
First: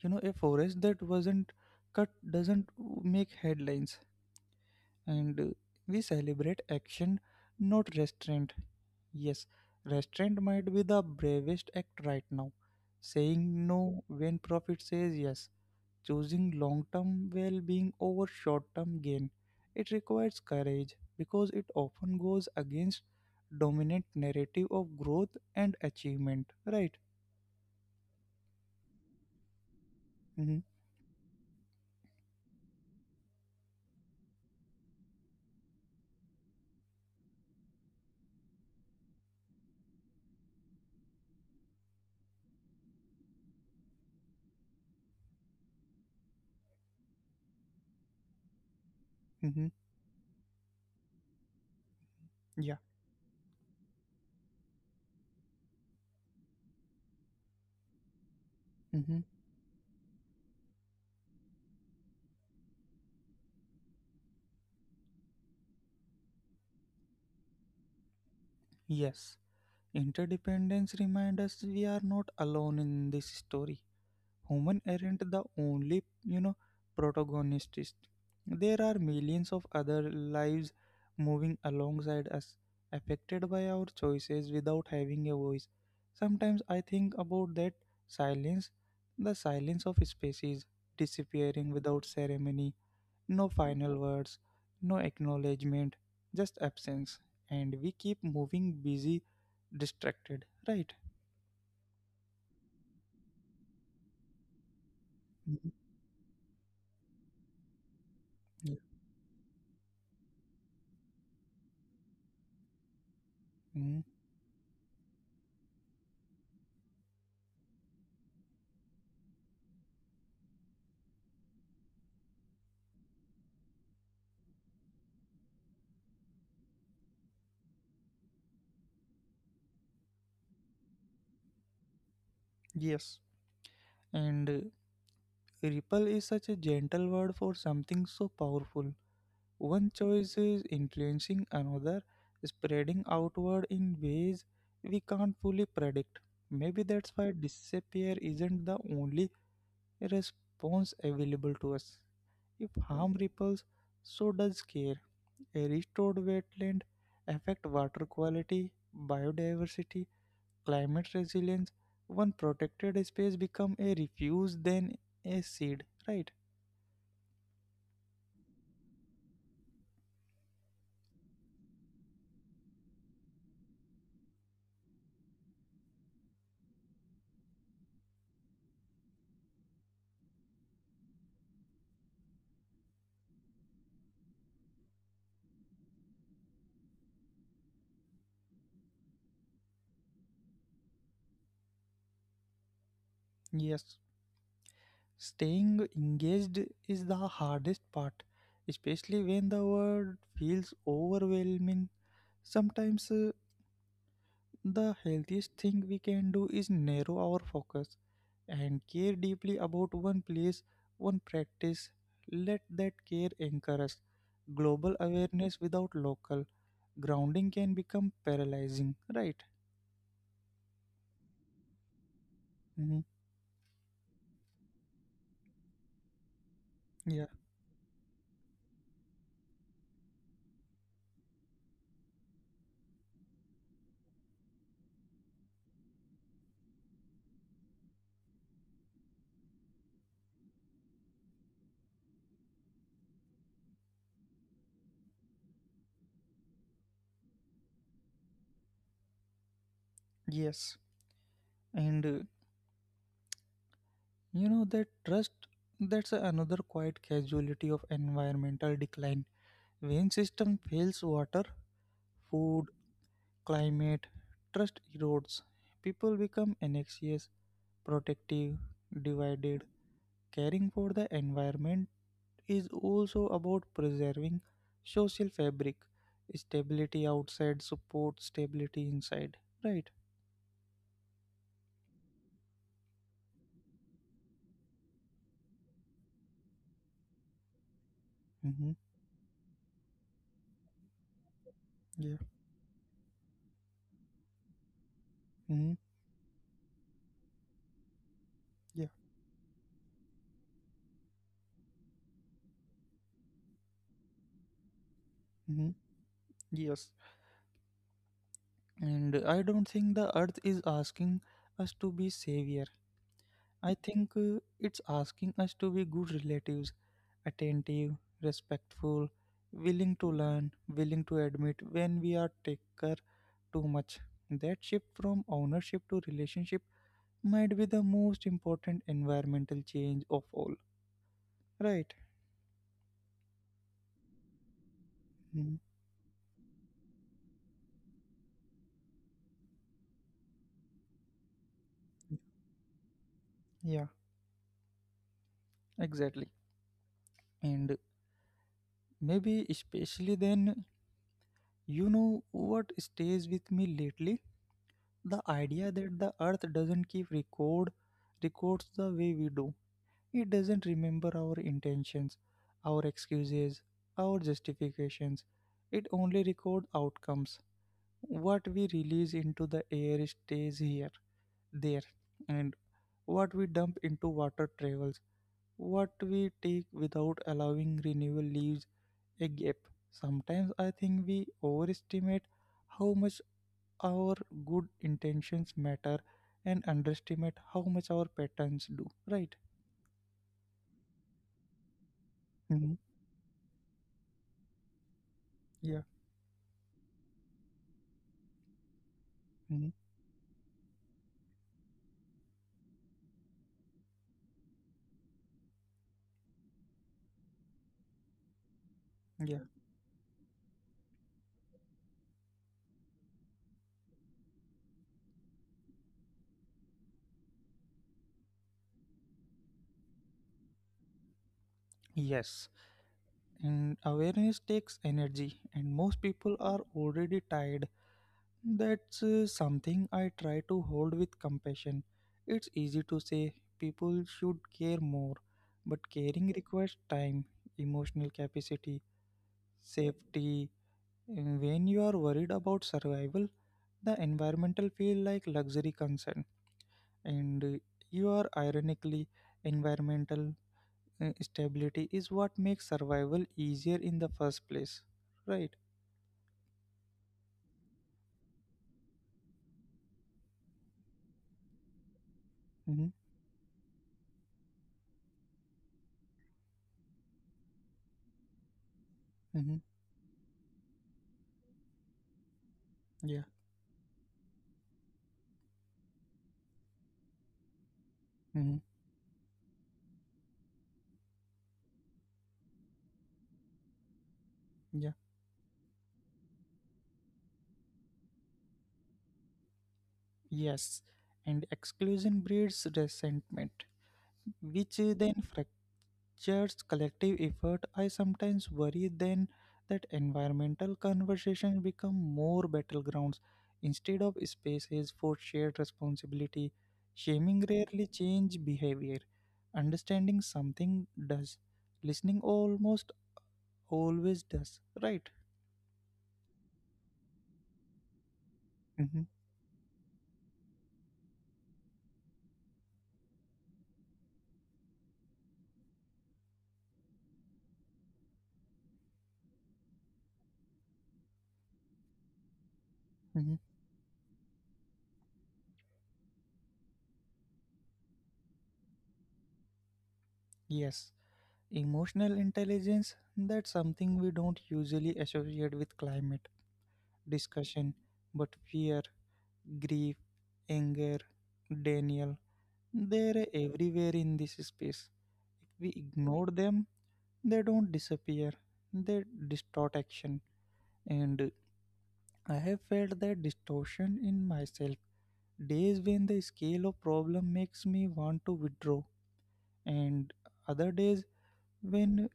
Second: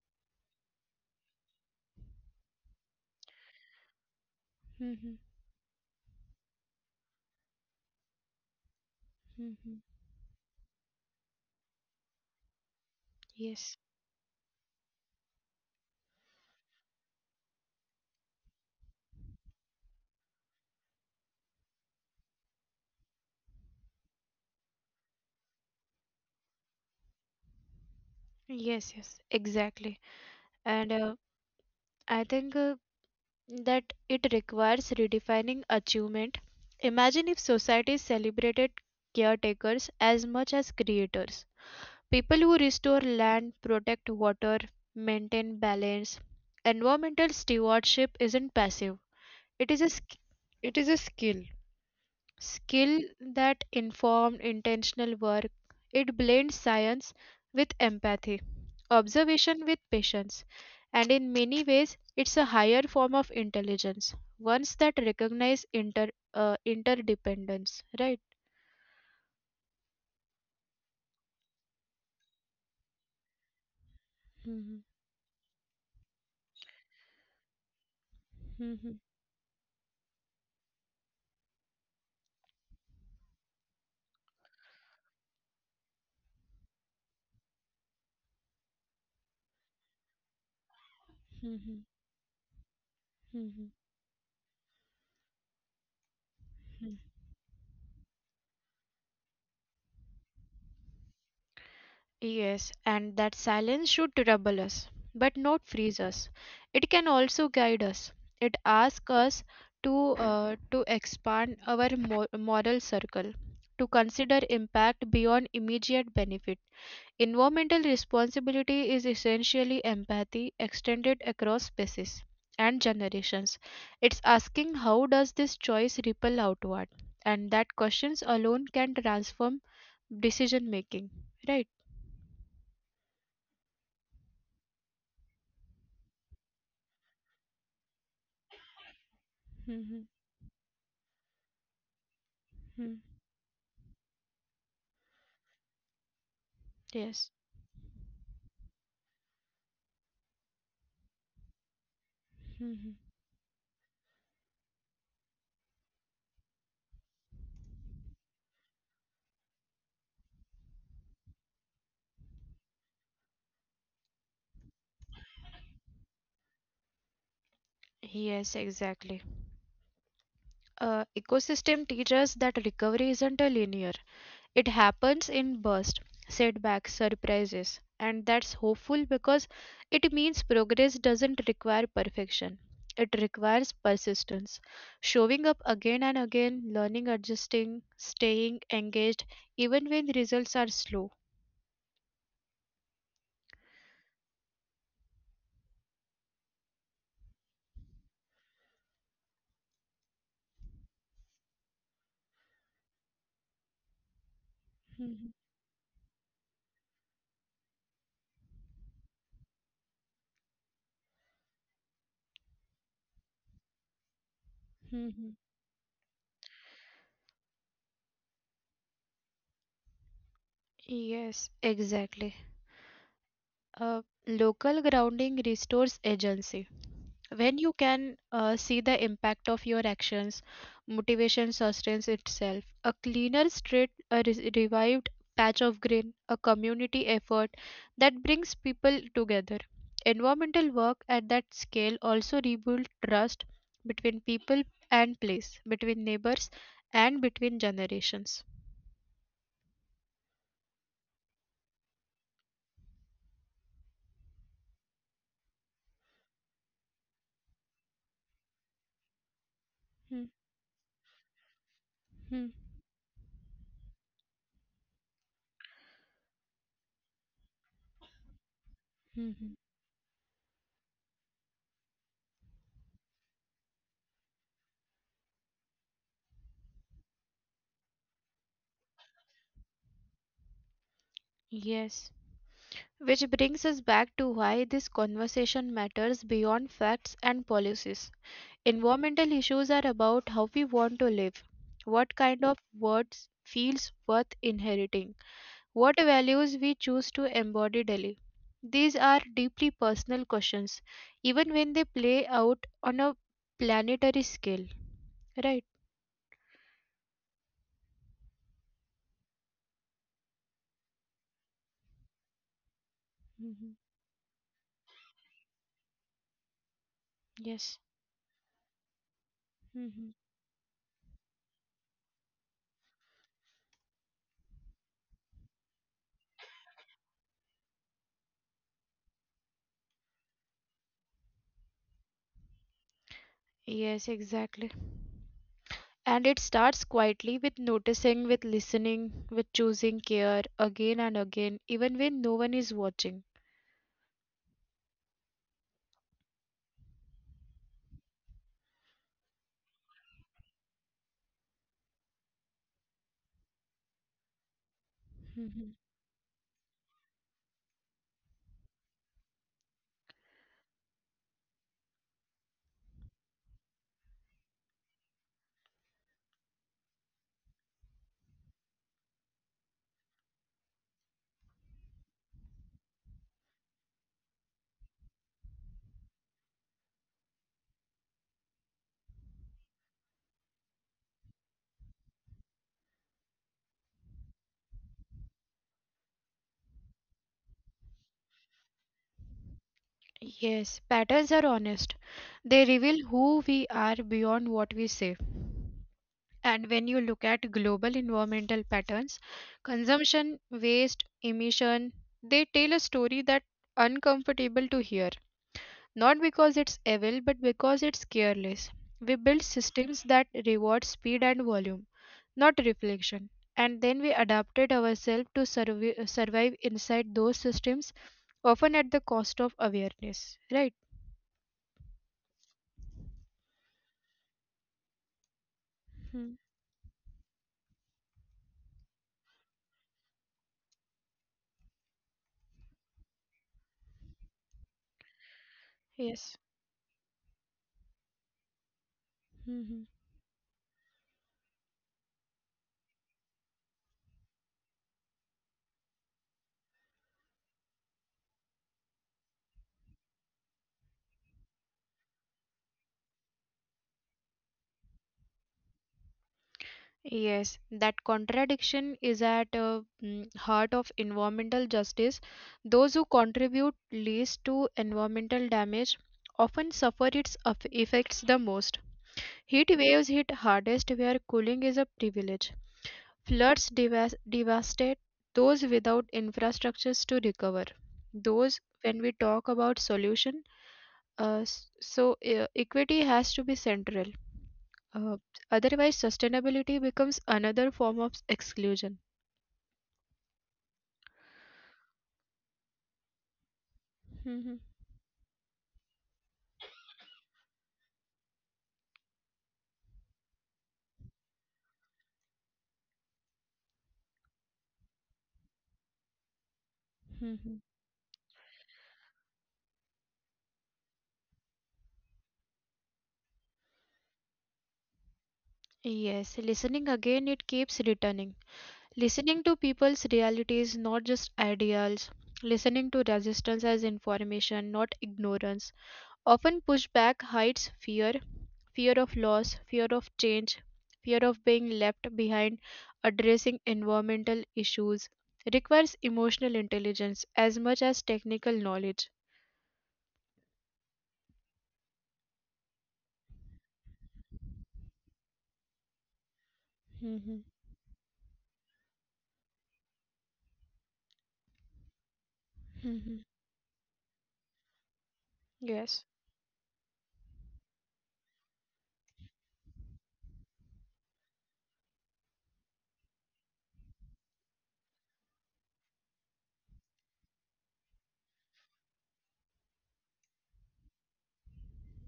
Speaker 1: you know a forest that wasn't cut doesn't make headlines,
Speaker 2: mhm,
Speaker 1: and we celebrate action, not restraint. Yes,
Speaker 2: mhm.
Speaker 1: restraint might be the bravest act right now, saying
Speaker 2: Yes.
Speaker 1: no when profit says yes, choosing long term well being over short term gain. It requires courage because it often goes against dominant narrative of growth and achievement, right?
Speaker 2: Yes, exactly.
Speaker 1: Mm-hmm.
Speaker 2: And I think that it requires redefining achievement. Imagine if society celebrated caretakers as much as creators. People who restore land, protect water, maintain balance. Environmental stewardship isn't passive. It
Speaker 1: Mm-hmm.
Speaker 2: is a sk- it is a skill.
Speaker 1: Yeah.
Speaker 2: skill that informed intentional work. It blends science with empathy,
Speaker 1: Mm-hmm.
Speaker 2: observation with patience, and in many ways, it's a higher form of intelligence, ones that recognize interdependence, right?
Speaker 1: Yes, interdependence reminds us we are not alone in this story.
Speaker 2: Mhm,
Speaker 1: Human aren't the only protagonists. There
Speaker 2: mhm,
Speaker 1: are millions of other lives moving alongside us, affected by our choices without having a voice. Sometimes I think about that silence, the silence of species disappearing
Speaker 2: mhm,
Speaker 1: without ceremony,
Speaker 2: mhm,
Speaker 1: no
Speaker 2: mhm.
Speaker 1: final words, no acknowledgement, just absence. And we keep moving, busy, distracted, right?
Speaker 2: Yes, and that silence should trouble us, but not
Speaker 1: Mhm.
Speaker 2: freeze us. It can also guide us. It
Speaker 1: Yeah.
Speaker 2: asks us to expand our moral circle, to
Speaker 1: Mhm.
Speaker 2: consider impact beyond immediate benefit. Environmental responsibility is essentially empathy extended across species and generations. It's asking how does this choice ripple outward, and that questions alone can transform decision making. Right.
Speaker 1: Yes. And ripple is such a gentle word for something so powerful. One
Speaker 2: Mhm.
Speaker 1: choice is influencing another,
Speaker 2: Hmm.
Speaker 1: spreading outward in ways we can't fully predict. Maybe that's
Speaker 2: Yes.
Speaker 1: why disappear isn't the only response available to us. If
Speaker 2: Mhm.
Speaker 1: harm ripples, so does care. A restored wetland affect water quality, biodiversity, climate resilience. One protected space become a refuge, then a seed, right?
Speaker 2: Yes, exactly. Ecosystem teaches that recovery isn't a linear. It happens in bursts, setbacks, surprises, and that's hopeful because it means progress doesn't require perfection. It requires persistence, showing up again and again, learning, adjusting, staying engaged, even when results are slow.
Speaker 1: Yes. Staying engaged is the hardest part, especially when the world feels overwhelming. Sometimes the
Speaker 2: Mhm.
Speaker 1: healthiest thing we can do is narrow our focus and care deeply about one place, one practice. Let that care anchor us. Global
Speaker 2: Mhm.
Speaker 1: awareness without local grounding can become paralyzing, right?
Speaker 2: Yes, exactly.
Speaker 1: Hmm.
Speaker 2: Uh, Local grounding restores agency.
Speaker 1: Yeah,
Speaker 2: When you can see the impact of your actions, motivation sustains itself. A cleaner street, a revived patch of green, a community effort that brings people together. Environmental work at that scale also rebuilds trust between people and place, between neighbors and between generations.
Speaker 1: yes. And that trust, that's another quiet casualty of environmental decline. When
Speaker 2: Hmm,
Speaker 1: system fails water,
Speaker 2: hmm,
Speaker 1: food, climate, trust erodes. People become anxious, protective,
Speaker 2: hmm, hmm.
Speaker 1: divided. Caring for the environment is also about preserving social fabric. Stability outside supports stability inside. Right?
Speaker 2: Yes. Which brings us back to why this conversation matters beyond facts and policies.
Speaker 1: Mm-hmm.
Speaker 2: Environmental issues are about how we want to live, what
Speaker 1: Yeah.
Speaker 2: kind of words feels worth inheriting,
Speaker 1: Mm-hmm.
Speaker 2: what values we choose to embody daily.
Speaker 1: Yeah.
Speaker 2: These are deeply personal questions, even when they play out on a planetary scale. Right.
Speaker 1: Mm-hmm. Yes. And I don't think the earth is asking us to be saviors.
Speaker 2: Hmm.
Speaker 1: I think it's asking us to be good relatives,
Speaker 2: Yes.
Speaker 1: attentive, respectful, willing
Speaker 2: Hmm.
Speaker 1: to learn, willing to admit when we are taker too much. That shift from ownership to relationship might be the most important environmental change of all. Right?
Speaker 2: Yes, exactly.
Speaker 1: Mm.
Speaker 2: And it starts quietly with noticing, with listening, with choosing care again and again, even when no one is watching.
Speaker 1: Yeah, exactly. And maybe especially then, you know what stays with me lately? The idea
Speaker 2: [laughs]
Speaker 1: that the earth doesn't keep records the way we do. It doesn't remember our intentions, our excuses, our justifications. It only records outcomes. What we release into the air stays here, there, and what we dump into water travels. What we take without allowing renewal leaves a gap. Sometimes I think we overestimate how much our good intentions matter and underestimate how much our patterns do. Right?
Speaker 2: Yes, patterns are honest. They
Speaker 1: Hmm.
Speaker 2: reveal who we are beyond what we say.
Speaker 1: Yeah.
Speaker 2: And when you look at global environmental patterns,
Speaker 1: Mhm.
Speaker 2: consumption, waste, emission, they tell a story that uncomfortable to hear. Not because it's evil, but because it's careless. We build systems that reward speed and volume, not reflection. And then we adapted ourselves to survive inside those systems, often at the cost of awareness. Right?
Speaker 1: Yes, and awareness takes energy, and most
Speaker 2: Hmm.
Speaker 1: people are already tired. That's something I try to hold with compassion. It's easy to say people should care more, but caring
Speaker 2: Yes.
Speaker 1: requires time, emotional capacity,
Speaker 2: Hmm.
Speaker 1: safety. And when you are worried about survival, the environmental feel like luxury concern, and you are ironically environmental stability is what makes survival easier in the first place, right?
Speaker 2: Yes, that contradiction is at heart of environmental justice.
Speaker 1: Mm-hmm,
Speaker 2: Those who contribute least to environmental damage often suffer its effects the most.
Speaker 1: mm-hmm,
Speaker 2: Heat waves hit hardest where cooling is a privilege.
Speaker 1: yeah.
Speaker 2: Floods devastate those without infrastructures to recover.
Speaker 1: Mm-hmm,
Speaker 2: Those, when we talk about solution, uh, s- so equity has to be central.
Speaker 1: yeah.
Speaker 2: Uh, otherwise, sustainability becomes another form of exclusion.
Speaker 1: Yes, and exclusion breeds resentment,
Speaker 2: Mhm,
Speaker 1: which then fractures collective effort. I sometimes worry then that environmental conversations become more battlegrounds instead of spaces for shared responsibility. Shaming
Speaker 2: mhm.
Speaker 1: rarely change behavior. Understanding something does. Listening almost always does, right?
Speaker 2: Yes, listening again, it keeps returning.
Speaker 1: Hmm.
Speaker 2: Listening to people's realities, not just ideals. Listening to resistance as information, not ignorance. Often pushback hides fear, fear of loss, fear of change, fear of being left behind,
Speaker 1: Hmm.
Speaker 2: addressing environmental issues requires emotional intelligence as much as technical knowledge.
Speaker 1: Yes, emotional intelligence, that's something we don't usually associate with climate
Speaker 2: Mhm,
Speaker 1: discussion, but fear, grief, anger, denial, they're
Speaker 2: mhm.
Speaker 1: everywhere in this space. If we
Speaker 2: Yes.
Speaker 1: ignore them, they don't disappear, they distort action. And I have felt that distortion in myself. Days when the scale of problem makes me want to withdraw, and other days when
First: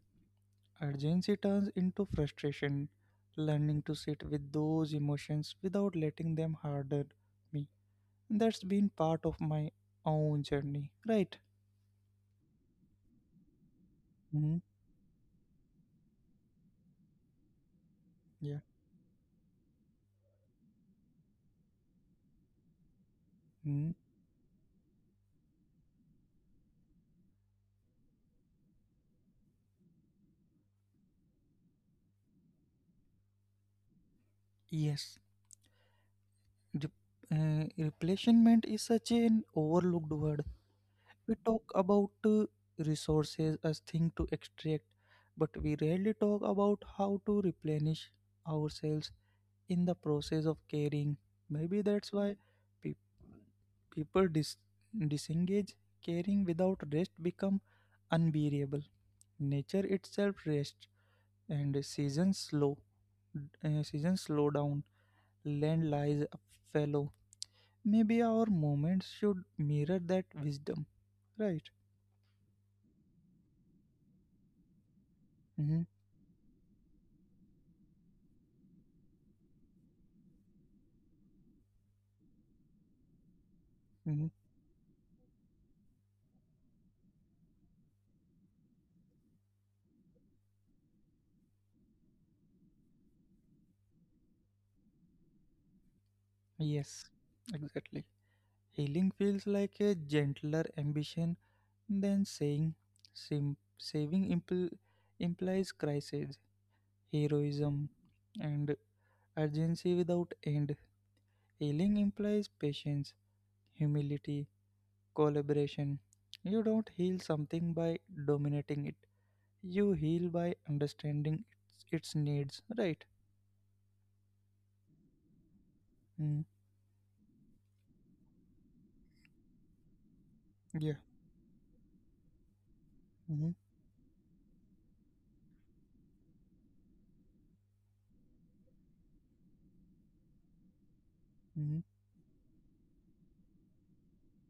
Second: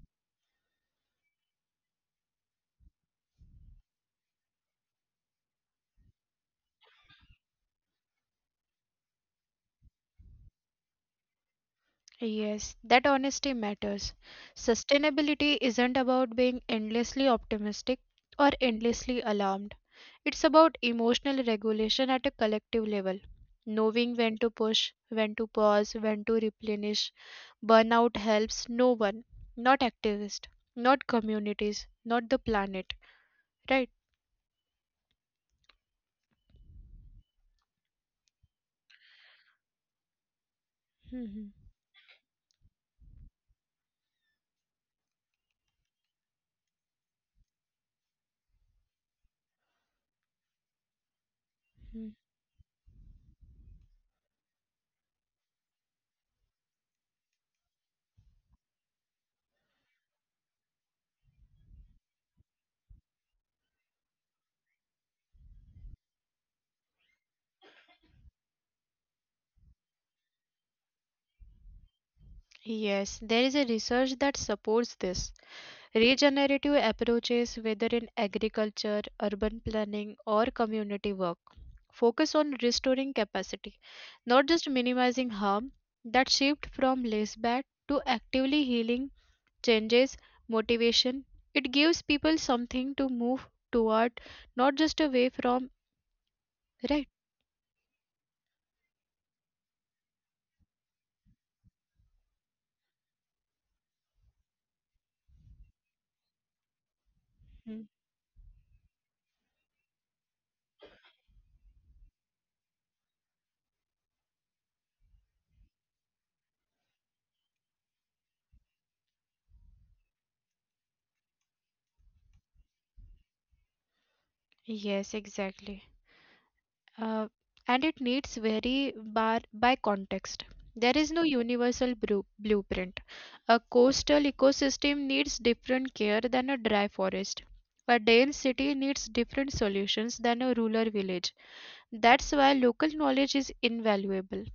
Speaker 1: urgency turns into frustration, learning to sit with those emotions without letting them harden me. That's been part of my own journey, right?
Speaker 2: Yes, that honesty matters.
Speaker 1: Hmm.
Speaker 2: Sustainability isn't about being endlessly optimistic or
Speaker 1: Yeah.
Speaker 2: endlessly alarmed. It's about emotional regulation at a collective level,
Speaker 1: Hmm.
Speaker 2: knowing when to push, when to pause, when to replenish. Burnout helps no one, not activists, not communities, not the planet, right?
Speaker 1: Yes. Re- Replacement is such an overlooked word. We
Speaker 2: Mhm.
Speaker 1: talk about resources as thing to extract, but we rarely talk about how to replenish ourselves in the process of caring. Maybe
Speaker 2: Mm.
Speaker 1: that's why pe- people disengage. Caring without rest become unbearable. Nature itself rests, and seasons slow. Seasons slow down. Land lies fallow. Maybe our moments should mirror that wisdom, right?
Speaker 2: Yes, there is a research that supports this.
Speaker 1: Hmm.
Speaker 2: Regenerative approaches, whether in agriculture, urban planning, or community work, focus on restoring capacity,
Speaker 1: Hmm.
Speaker 2: not just minimizing harm. That shift from less bad to actively healing changes motivation. It gives people something to move toward, not just away from, right?
Speaker 1: Yes, exactly. Healing feels like a gentler ambition then saying saving implies crisis,
Speaker 2: Mm.
Speaker 1: heroism, and urgency without end. Healing implies patience, humility, collaboration. You don't heal something by dominating it. You heal by understanding its needs, right?
Speaker 2: Yes, exactly.
Speaker 1: Mm,
Speaker 2: uh, and it needs vary bar by context. There
Speaker 1: yeah.
Speaker 2: is no universal blueprint.
Speaker 1: Hmm.
Speaker 2: A coastal ecosystem needs different care than a dry forest. A dense city needs different solutions than a rural village.
Speaker 1: Hmm.
Speaker 2: That's why local knowledge is invaluable.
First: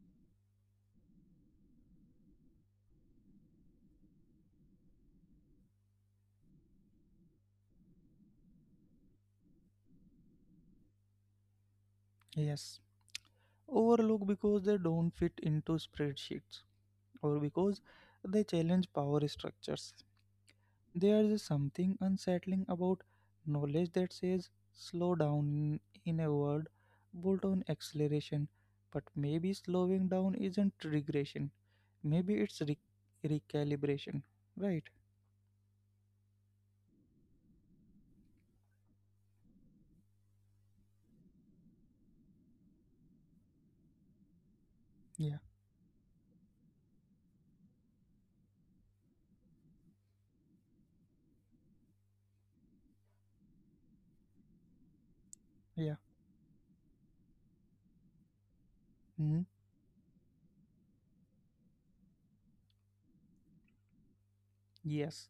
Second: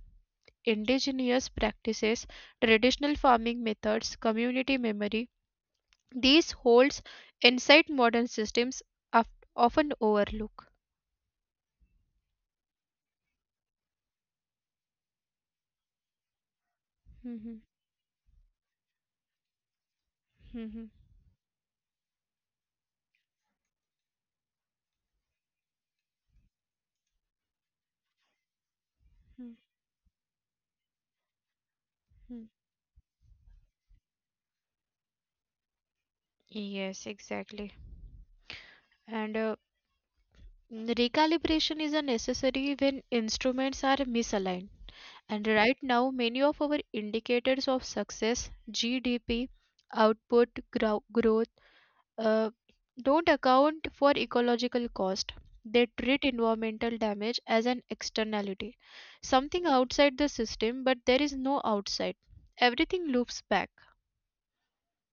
Speaker 2: Indigenous practices, traditional farming methods, community memory, these holds inside modern systems of- often overlook.
Speaker 1: Yes. Overlook because they don't fit into spreadsheets or
Speaker 2: Mhm,
Speaker 1: because they challenge power structures.
Speaker 2: mhm,
Speaker 1: There's something unsettling about knowledge that says slow down in a word, bolt on acceleration. But maybe
Speaker 2: mhm,
Speaker 1: slowing down isn't regression. Maybe
Speaker 2: mhm.
Speaker 1: it's recalibration. Right?
Speaker 2: Yes, exactly. And Recalibration is a necessary when instruments are misaligned.
Speaker 1: Yeah.
Speaker 2: And right now, many of our indicators of success, GDP, output, growth, uh, don't account for ecological cost.
Speaker 1: Yeah.
Speaker 2: They treat environmental damage as an externality,
Speaker 1: hmm
Speaker 2: something outside the system, but there is no outside. Everything loops back.
Speaker 1: Yes.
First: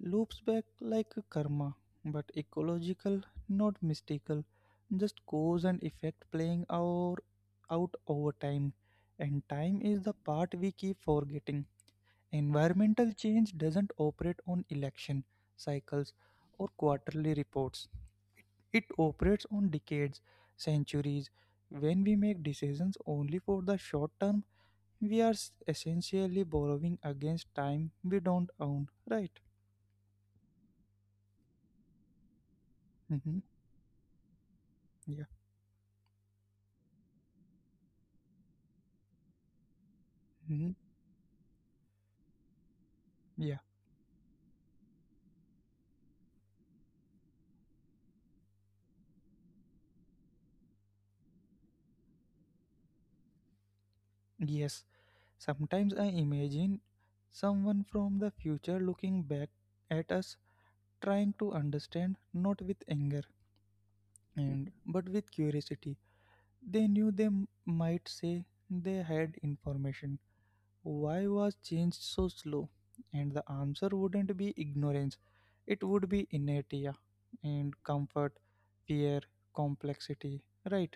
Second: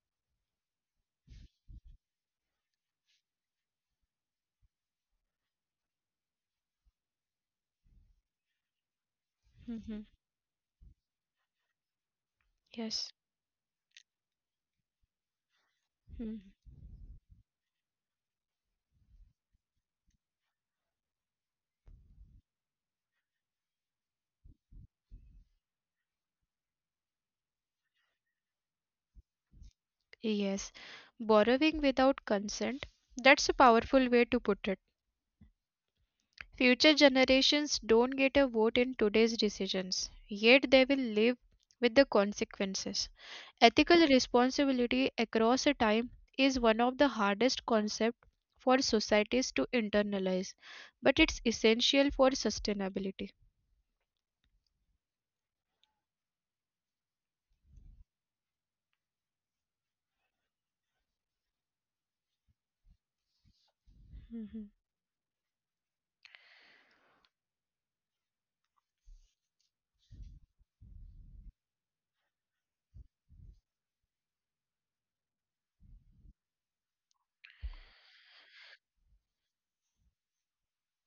Speaker 1: Loops back like a karma, but ecological, not mystical. Just cause and effect playing our out over time. And time
Speaker 2: Mhm.
Speaker 1: is the part we keep forgetting.
Speaker 2: Yes.
Speaker 1: Environmental change doesn't operate on election cycles
Speaker 2: Hmm.
Speaker 1: or quarterly reports. It operates on decades, centuries. When we make decisions only for the short term, essentially borrowing against time we don't own, right?
Speaker 2: Yes, borrowing without consent,
Speaker 1: hmm
Speaker 2: that's a powerful way to put it.
Speaker 1: Yeah.
Speaker 2: Future generations don't get a vote in today's decisions, yet
Speaker 1: hmm
Speaker 2: they will live with the consequences.
Speaker 1: Yeah.
Speaker 2: Ethical responsibility across a time is one of the hardest concepts for societies to internalize, but it's essential for sustainability.
Speaker 1: Yes. Sometimes I imagine someone from the future looking back at us, trying to understand, not with anger,
Speaker 2: Mhm.
Speaker 1: and but with curiosity. They knew they m- might say they had information. Why was change so slow? And the answer wouldn't be ignorance, it would be inertia and comfort, fear, complexity. Right?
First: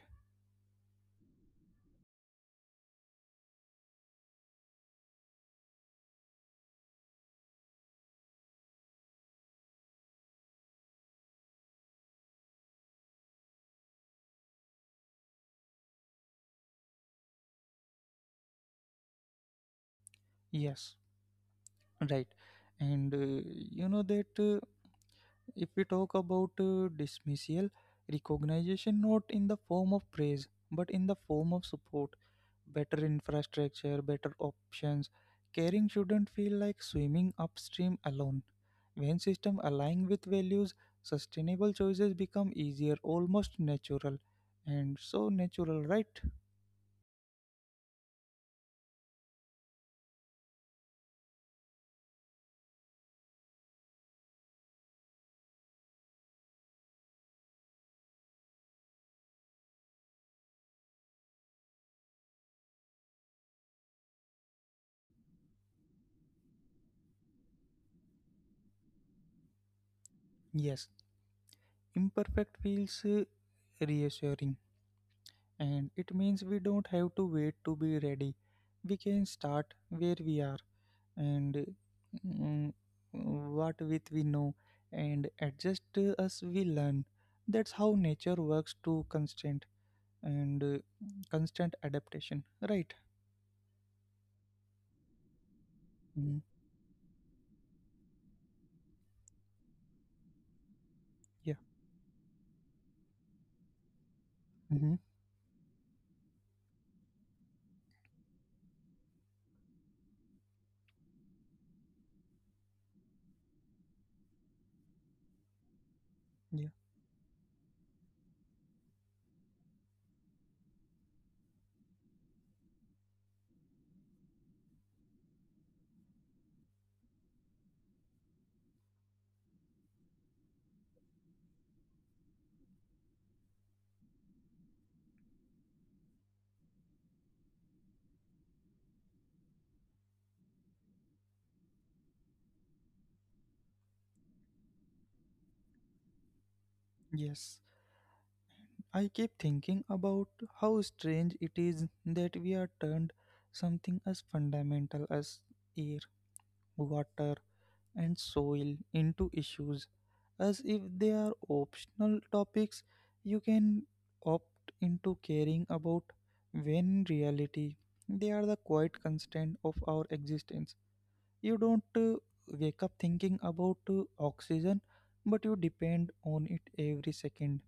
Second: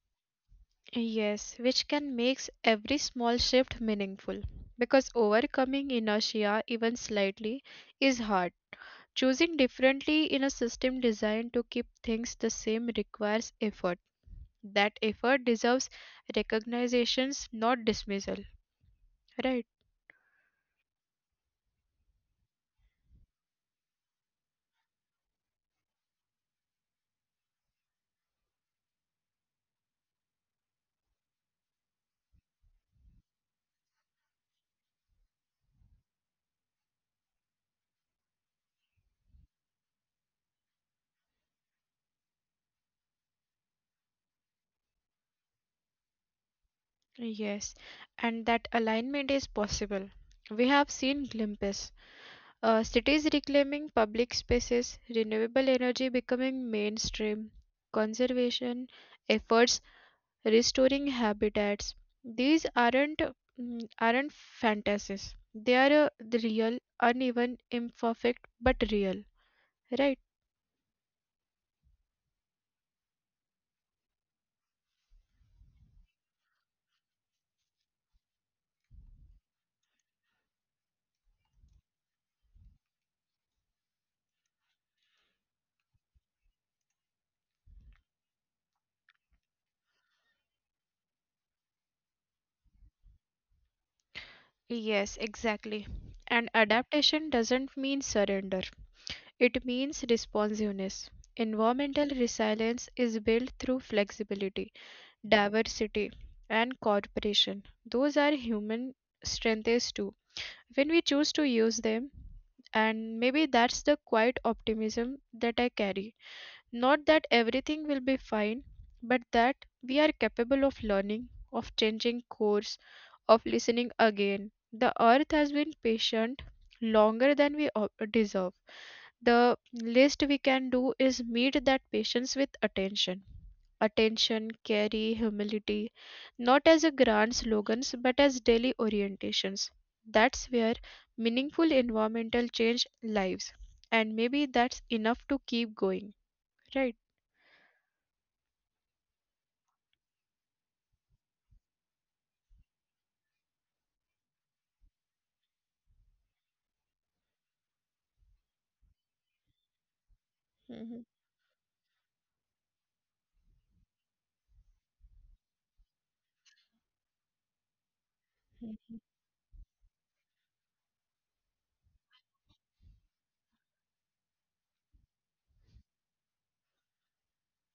Speaker 2: Yes, which can make every small shift meaningful because overcoming inertia, even slightly, is hard. Choosing differently in a system designed to keep things the same requires effort. That effort deserves recognitions, not dismissal. Right?
Speaker 1: Yes, right. And that if we talk about dismissal, recognition not in the form of praise but in the form of support, better infrastructure, better options. Caring shouldn't feel like swimming upstream alone. When systems align with values, sustainable choices become easier, almost natural. And so natural, right?
Speaker 2: Yes. And that alignment is possible. We have seen glimpses. Cities reclaiming public spaces, renewable energy becoming mainstream, conservation efforts restoring habitats. These aren't fantasies. They are the real, uneven, imperfect, but real. Right?
Speaker 1: Yes, imperfect feels reassuring, and it means we don't have to wait to be ready. We can start where we are and, mm, what with we know, and adjust as we learn. That's how nature works, to constant and constant adaptation, right?
Speaker 2: Yes, exactly. And
Speaker 1: Mhm.
Speaker 2: adaptation doesn't mean surrender. It means responsiveness.
Speaker 1: Yeah.
Speaker 2: Environmental resilience is built through flexibility,
Speaker 1: hmm
Speaker 2: diversity, and cooperation. Those are human strengths too. When we choose to use them, and maybe that's the quiet optimism that I carry.
Speaker 1: yeah.
Speaker 2: Not that everything will be fine, but that we are capable of learning, of changing course, of listening again. The earth has been patient longer than we deserve. The least we can do is meet that patience with attention. Attention, carry, humility, not as a grand slogans but as daily orientations. That's where meaningful environmental change lives. And maybe that's enough to keep going, right?
Speaker 1: Yes. I keep thinking about how strange it is that we are turned something as fundamental as air, water, and soil into issues, as if
Speaker 2: Mhm,
Speaker 1: they are optional topics you can opt into caring about, when in reality they are the
Speaker 2: mhm.
Speaker 1: quiet constraint of our existence. You don't wake up thinking about oxygen, but you depend on it every second.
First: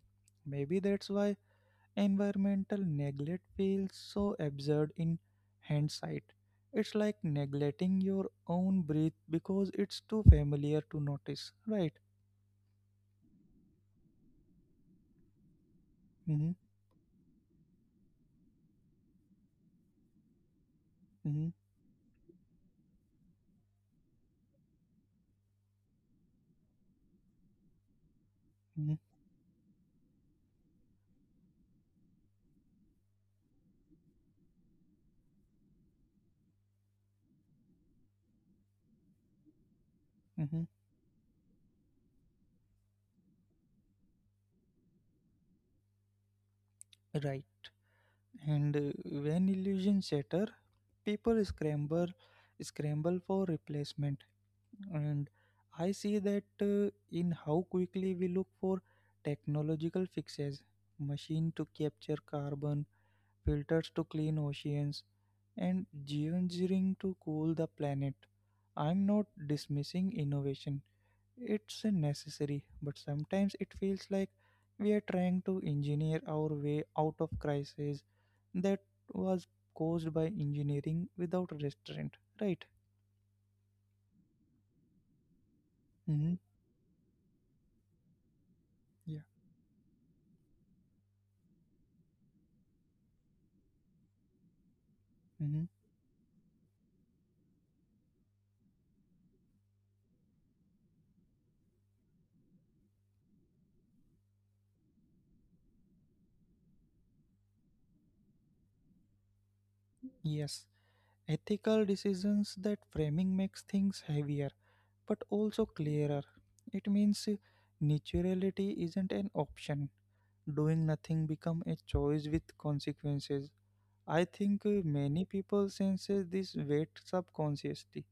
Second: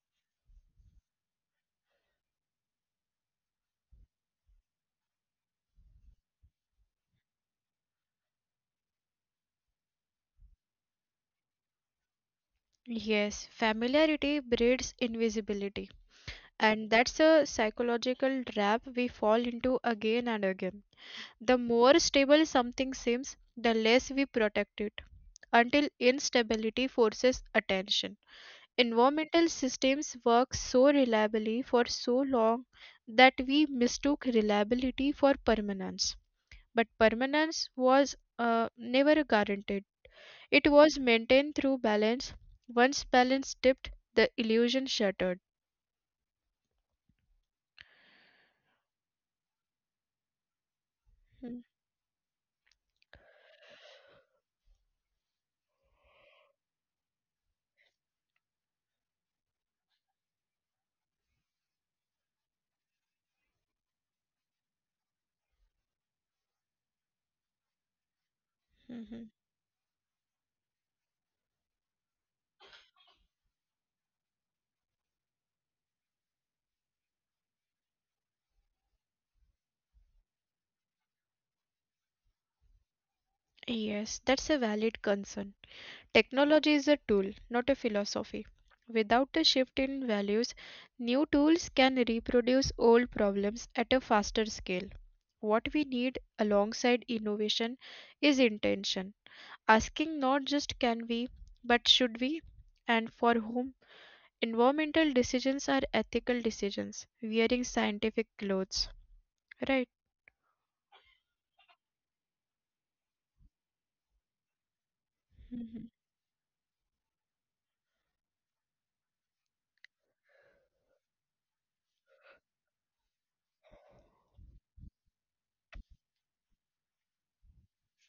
Speaker 1: Maybe that's why environmental neglect feels so absurd in hindsight. It's like neglecting your own breath because it's too familiar to notice, right?
Speaker 2: Yes, familiarity breeds invisibility,
Speaker 1: Mm-hmm.
Speaker 2: and that's a psychological trap we fall into again and again.
Speaker 1: Mm-hmm.
Speaker 2: The more stable something seems, the less we protect it, until instability forces attention.
Speaker 1: Mm-hmm.
Speaker 2: Environmental systems work so reliably for so long that we mistook reliability for permanence, but permanence was never guaranteed.
Speaker 1: Mhm.
Speaker 2: It was maintained through balance. Once balance dipped, the illusion shattered.
Speaker 1: Right. And when illusions shatter, people
Speaker 2: Hmm,
Speaker 1: scramble, scramble for replacement. And I see that in how quickly we look for technological fixes, machine to capture carbon, filters to clean oceans, and geoengineering to cool the planet. I'm
Speaker 2: hmm,
Speaker 1: not
Speaker 2: hmm.
Speaker 1: dismissing innovation. It's necessary, but sometimes it feels like we are trying to engineer our way out of crisis that was caused by engineering without restraint, right?
Speaker 2: Yes, that's a valid concern.
Speaker 1: Mm-hmm.
Speaker 2: Technology is a tool, not a philosophy.
Speaker 1: Yeah.
Speaker 2: Without a shift in values, new tools can reproduce old problems at a faster scale.
Speaker 1: Mm-hmm.
Speaker 2: What we need alongside innovation is intention, asking not just can we, but should we, and for whom. Environmental decisions are ethical decisions, wearing scientific clothes, right?
Speaker 1: Yes. Ethical decisions, that framing makes things heavier but also
Speaker 2: Mhm,
Speaker 1: clearer. It means naturality isn't an option. Doing nothing become a choice with consequences. I think many people sense this weight subconsciously,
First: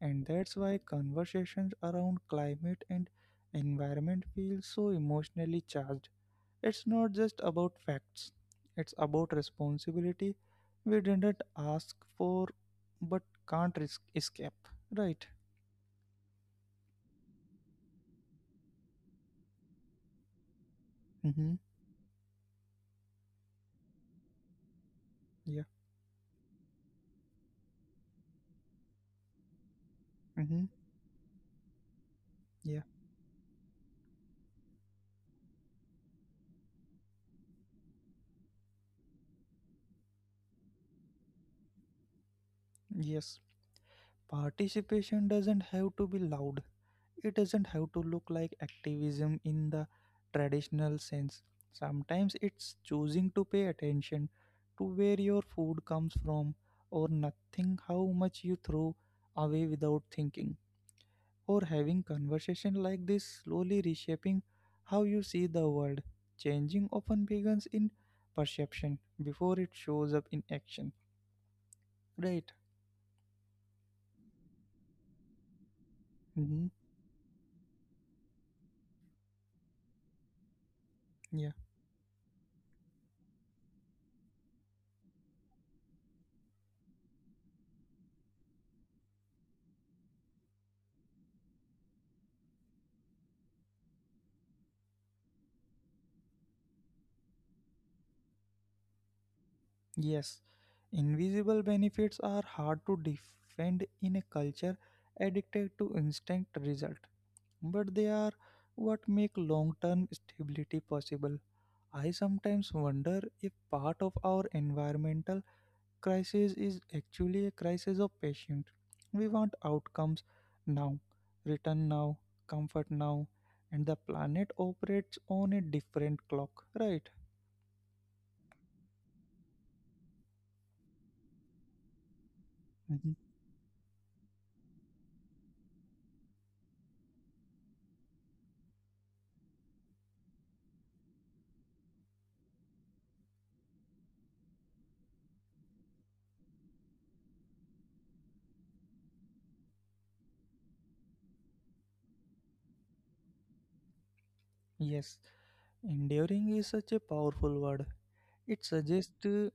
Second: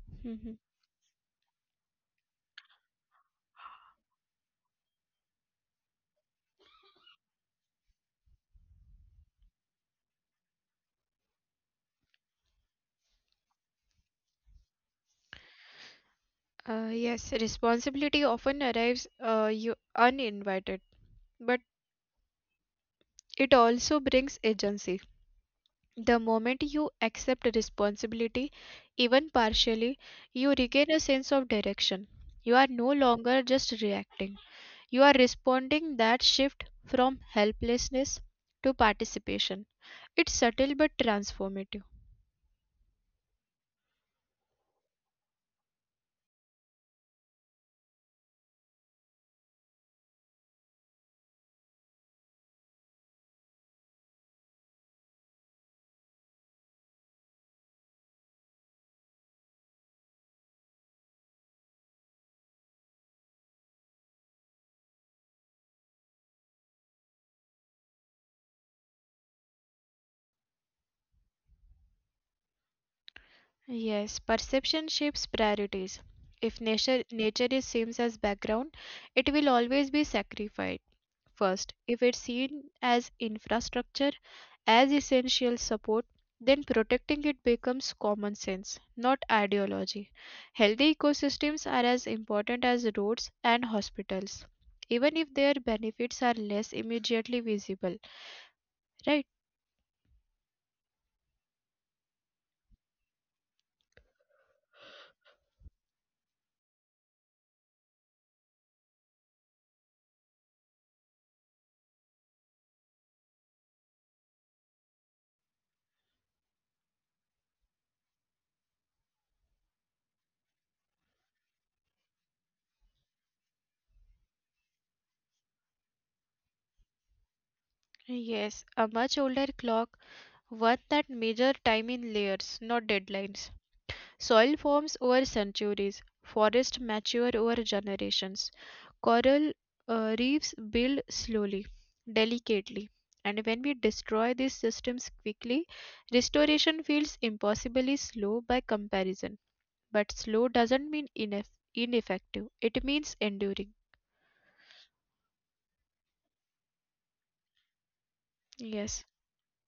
Speaker 1: and
Speaker 2: mhm.
Speaker 1: that's why conversations around climate and environment feel so emotionally charged. It's not just about facts, it's about responsibility we didn't ask for but can't risk escape. Right?
Speaker 2: Yes, responsibility often arrives you uninvited,
Speaker 1: Mm-hmm.
Speaker 2: but it also brings agency.
Speaker 1: Yeah.
Speaker 2: The moment you accept responsibility, even partially, you
Speaker 1: Mm-hmm.
Speaker 2: regain a sense of direction. You are
Speaker 1: Yeah,
Speaker 2: no longer just reacting. You are responding that shift from helplessness to participation. It's subtle but transformative.
Speaker 1: yes. Participation doesn't have to be loud. It doesn't have to look like activism in the traditional sense. Sometimes it's choosing to pay attention to where your food comes from, or nothing how much you throw away without thinking, or having conversation like this slowly reshaping how you see the world. Changing often begins in perception before it shows up in action. Right.
Speaker 2: Yes, perception shapes priorities. If
Speaker 1: hmm
Speaker 2: nature is seen as background, it will always be sacrificed
Speaker 1: Yeah.
Speaker 2: first. If it's seen as infrastructure, as essential support, then protecting it becomes common sense, not ideology. Healthy ecosystems are as important as roads and hospitals, even if their benefits are less immediately visible, right?
Speaker 1: Yes, invisible benefits are hard to defend in a culture addicted to instant result, but they are what make long-term stability possible. I sometimes wonder if part of our environmental crisis is actually a crisis of patience. We want outcomes now, return now, comfort now, and the planet operates on a different clock, right?
Speaker 2: Yes, a much older clock, one that measure time in layers, not
Speaker 1: Mhm.
Speaker 2: deadlines. Soil forms over centuries, forests mature over generations, coral reefs build slowly, delicately. And when we destroy these systems quickly, restoration feels impossibly slow by comparison. But slow doesn't mean ineffective, it means enduring.
Speaker 1: Yes. Enduring is such a powerful word. It
Speaker 2: Yes.
Speaker 1: suggests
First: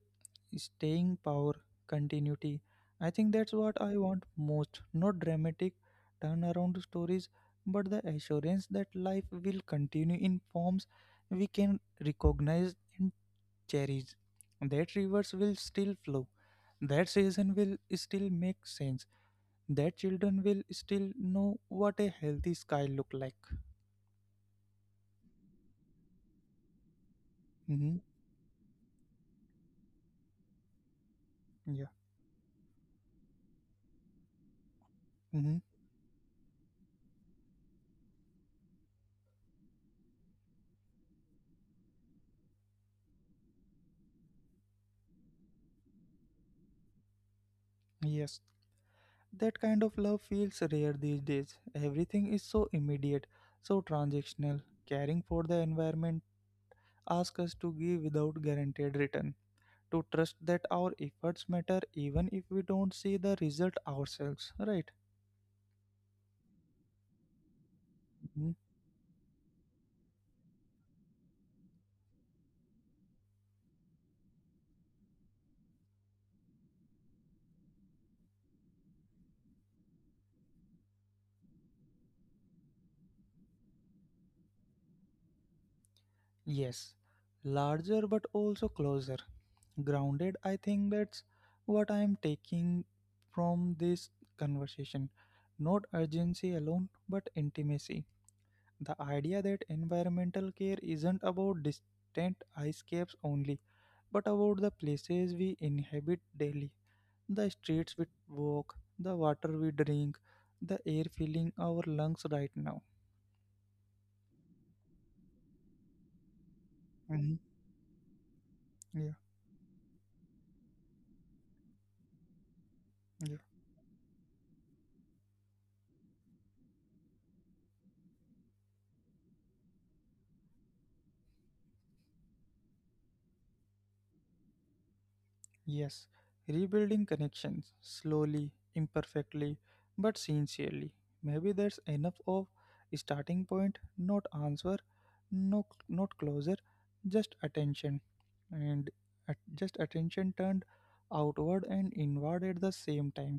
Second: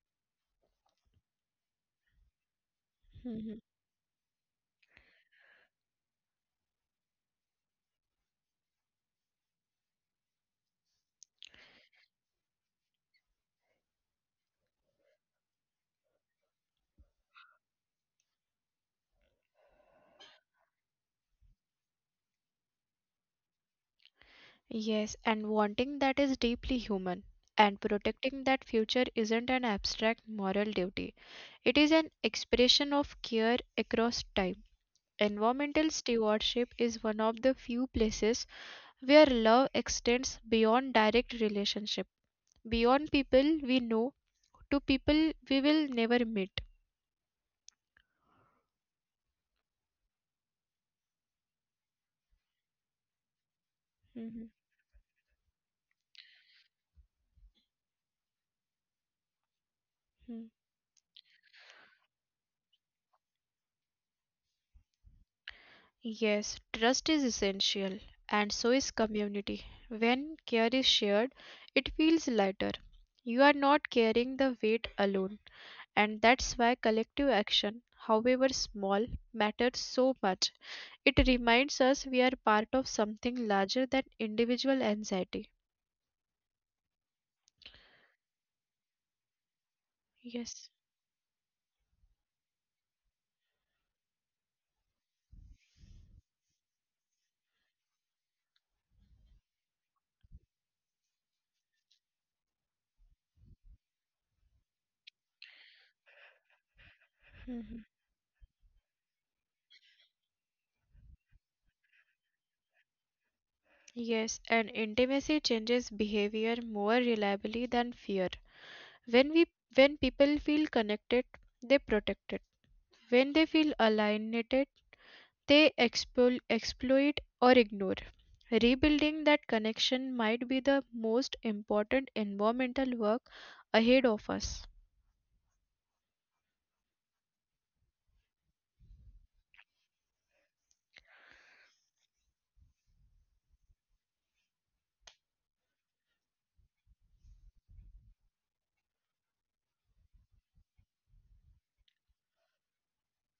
Speaker 1: staying power, continuity. I think that's what I want most. Not dramatic turnaround stories, but the assurance that life will continue in forms we can recognize and cherish. That rivers will still flow. That season will still make sense. That children will still know what a healthy sky look like.
Speaker 2: Yes, and wanting that is deeply human. And
Speaker 1: hmm
Speaker 2: protecting that future isn't an abstract moral duty. It is
Speaker 1: Yeah.
Speaker 2: an expression of care across time.
Speaker 1: hmm
Speaker 2: Environmental stewardship is one of the few places where love extends beyond direct relationship, beyond people we know to people we will never meet.
Speaker 1: Yes. That kind of love feels rare these days. Everything is so immediate, so
Speaker 2: Mhm.
Speaker 1: transactional. Caring for the environment asks us to give without guaranteed return, to trust that our efforts matter even if we don't see the result ourselves, right?
Speaker 2: Yes, trust is essential, and so
Speaker 1: Mhm.
Speaker 2: is community. When care is shared, it feels lighter. You are not carrying the weight alone, and that's why collective action, however small, matters so much. It reminds us we are part of something larger than individual anxiety.
Speaker 1: Yes, larger but also closer. Grounded,
Speaker 2: Yes.
Speaker 1: I think that's what I am taking from this conversation. Not urgency alone, but intimacy. The idea that environmental care isn't about distant escapes only, but about the places we inhabit daily, the
Speaker 2: Mhm.
Speaker 1: streets we walk, the water we drink, the air filling our lungs right now.
Speaker 2: Yes, and intimacy changes behavior more
Speaker 1: Mhm.
Speaker 2: reliably than fear. When we when people feel connected, they protect it. When
Speaker 1: Yeah,
Speaker 2: they
Speaker 1: yeah,
Speaker 2: feel alienated, they expel, exploit or ignore. Rebuilding that connection might be the most important environmental work ahead of us.
Speaker 1: yes. Rebuilding connections slowly, imperfectly, but sincerely. Maybe that's enough of starting point, not answer, no, not closure, just attention. And at just attention turned outward and inward at the same time,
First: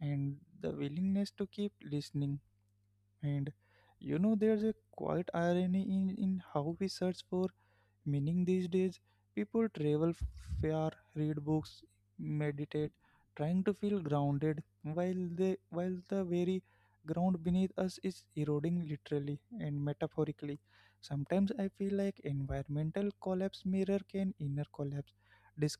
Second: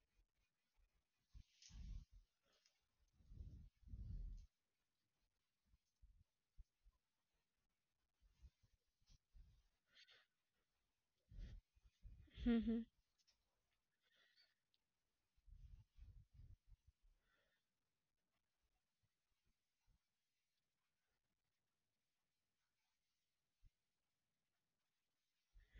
Speaker 1: and the willingness to keep listening. And you know, there's a quiet irony in how we search for meaning these days. People travel far, read books,
Speaker 2: Mhm,
Speaker 1: meditate, trying to feel grounded while the very ground beneath us is eroding, literally and metaphorically. Sometimes I feel like environmental collapse mirror can inner collapse,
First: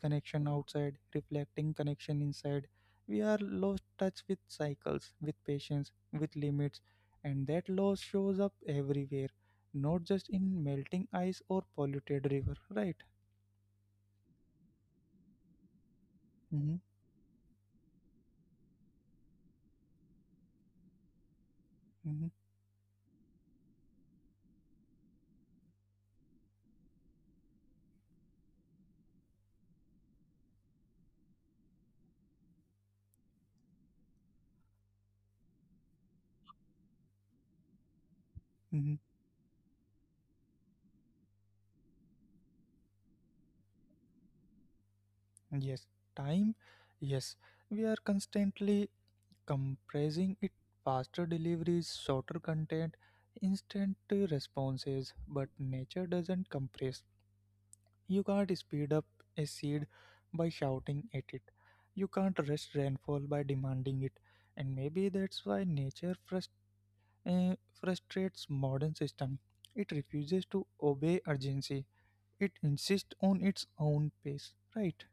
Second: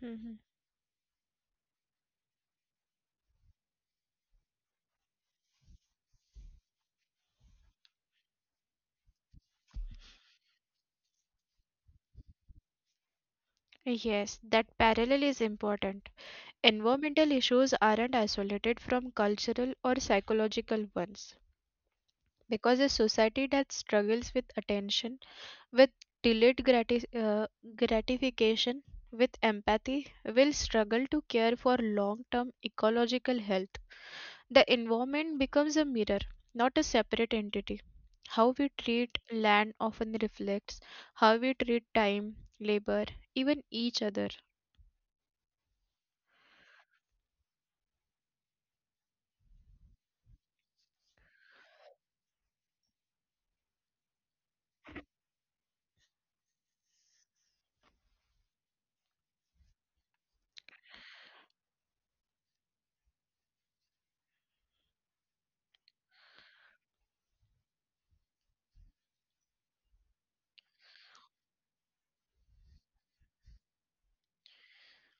Speaker 2: mhm.
Speaker 1: outside, reflecting connection inside. We are lost touch with cycles, with patience, with limits, and that loss shows up everywhere, not just in melting ice or polluted river, right?
Speaker 2: Yes, that parallel is important.
Speaker 1: hmm
Speaker 2: Environmental issues aren't isolated from cultural or psychological ones.
Speaker 1: hmm
Speaker 2: Because a society that struggles with attention with delayed gratification, with empathy, will struggle to care for long term ecological health. The environment becomes a mirror, not a separate entity. How we
Speaker 1: hmm
Speaker 2: treat land often reflects how we treat time, labor, even each other.
Speaker 1: Yes, time, yes, we are constantly compressing it, faster deliveries, shorter content, instant responses, but nature doesn't compress. You can't speed up a seed by shouting at it. You can't rush rainfall by demanding it. And maybe that's why nature uh, frustrates modern system. It refuses to obey urgency. It insists on its own pace, right?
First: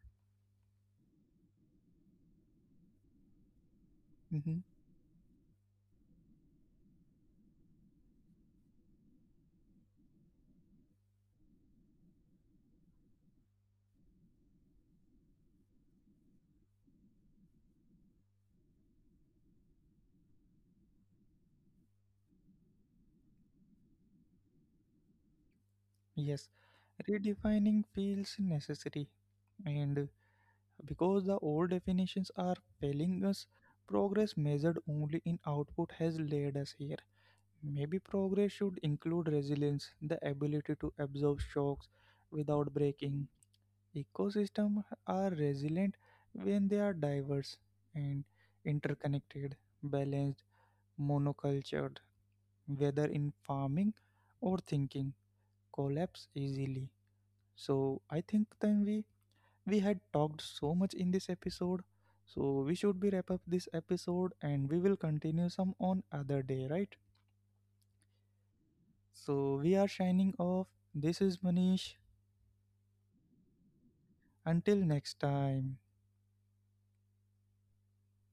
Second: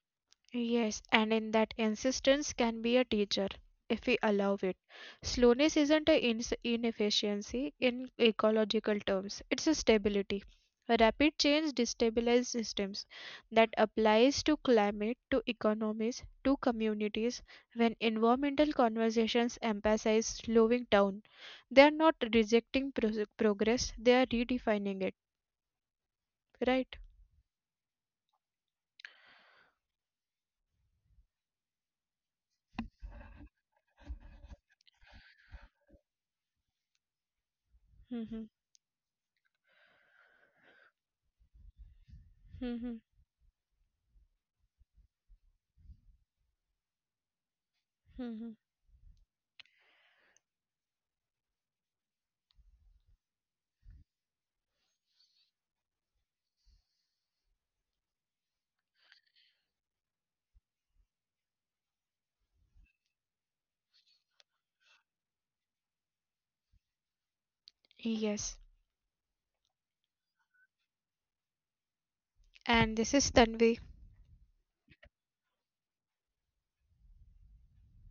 Speaker 2: Yes, and in that insistence can be a teacher if we allow
Speaker 1: hmm
Speaker 2: it. Slowness isn't an ins inefficiency in ecological terms, it's a stability. Rapid change destabilizes systems that applies to climate, to economies, to communities. When environmental conversations emphasize slowing down, they are not rejecting progress, they are redefining it,
Speaker 1: Yes,
Speaker 2: right?
Speaker 1: redefining feels necessary, and because the old definitions are failing us, progress measured only in output has led us here. Maybe
Speaker 2: Hmm.
Speaker 1: progress should include resilience, the ability to absorb shocks without
Speaker 2: Hmm.
Speaker 1: breaking. Ecosystems are resilient when they are diverse and
Speaker 2: Hmm.
Speaker 1: interconnected, balanced, monocultured. Whether in farming or thinking, collapse easily. So I think then we had talked so much in this episode. So we should be wrap up this episode and we will continue some on other day, right?
Speaker 2: Yes.
Speaker 1: So we are shining off. This is Manish.
Speaker 2: And this is Tanvi.
Speaker 1: Until next time.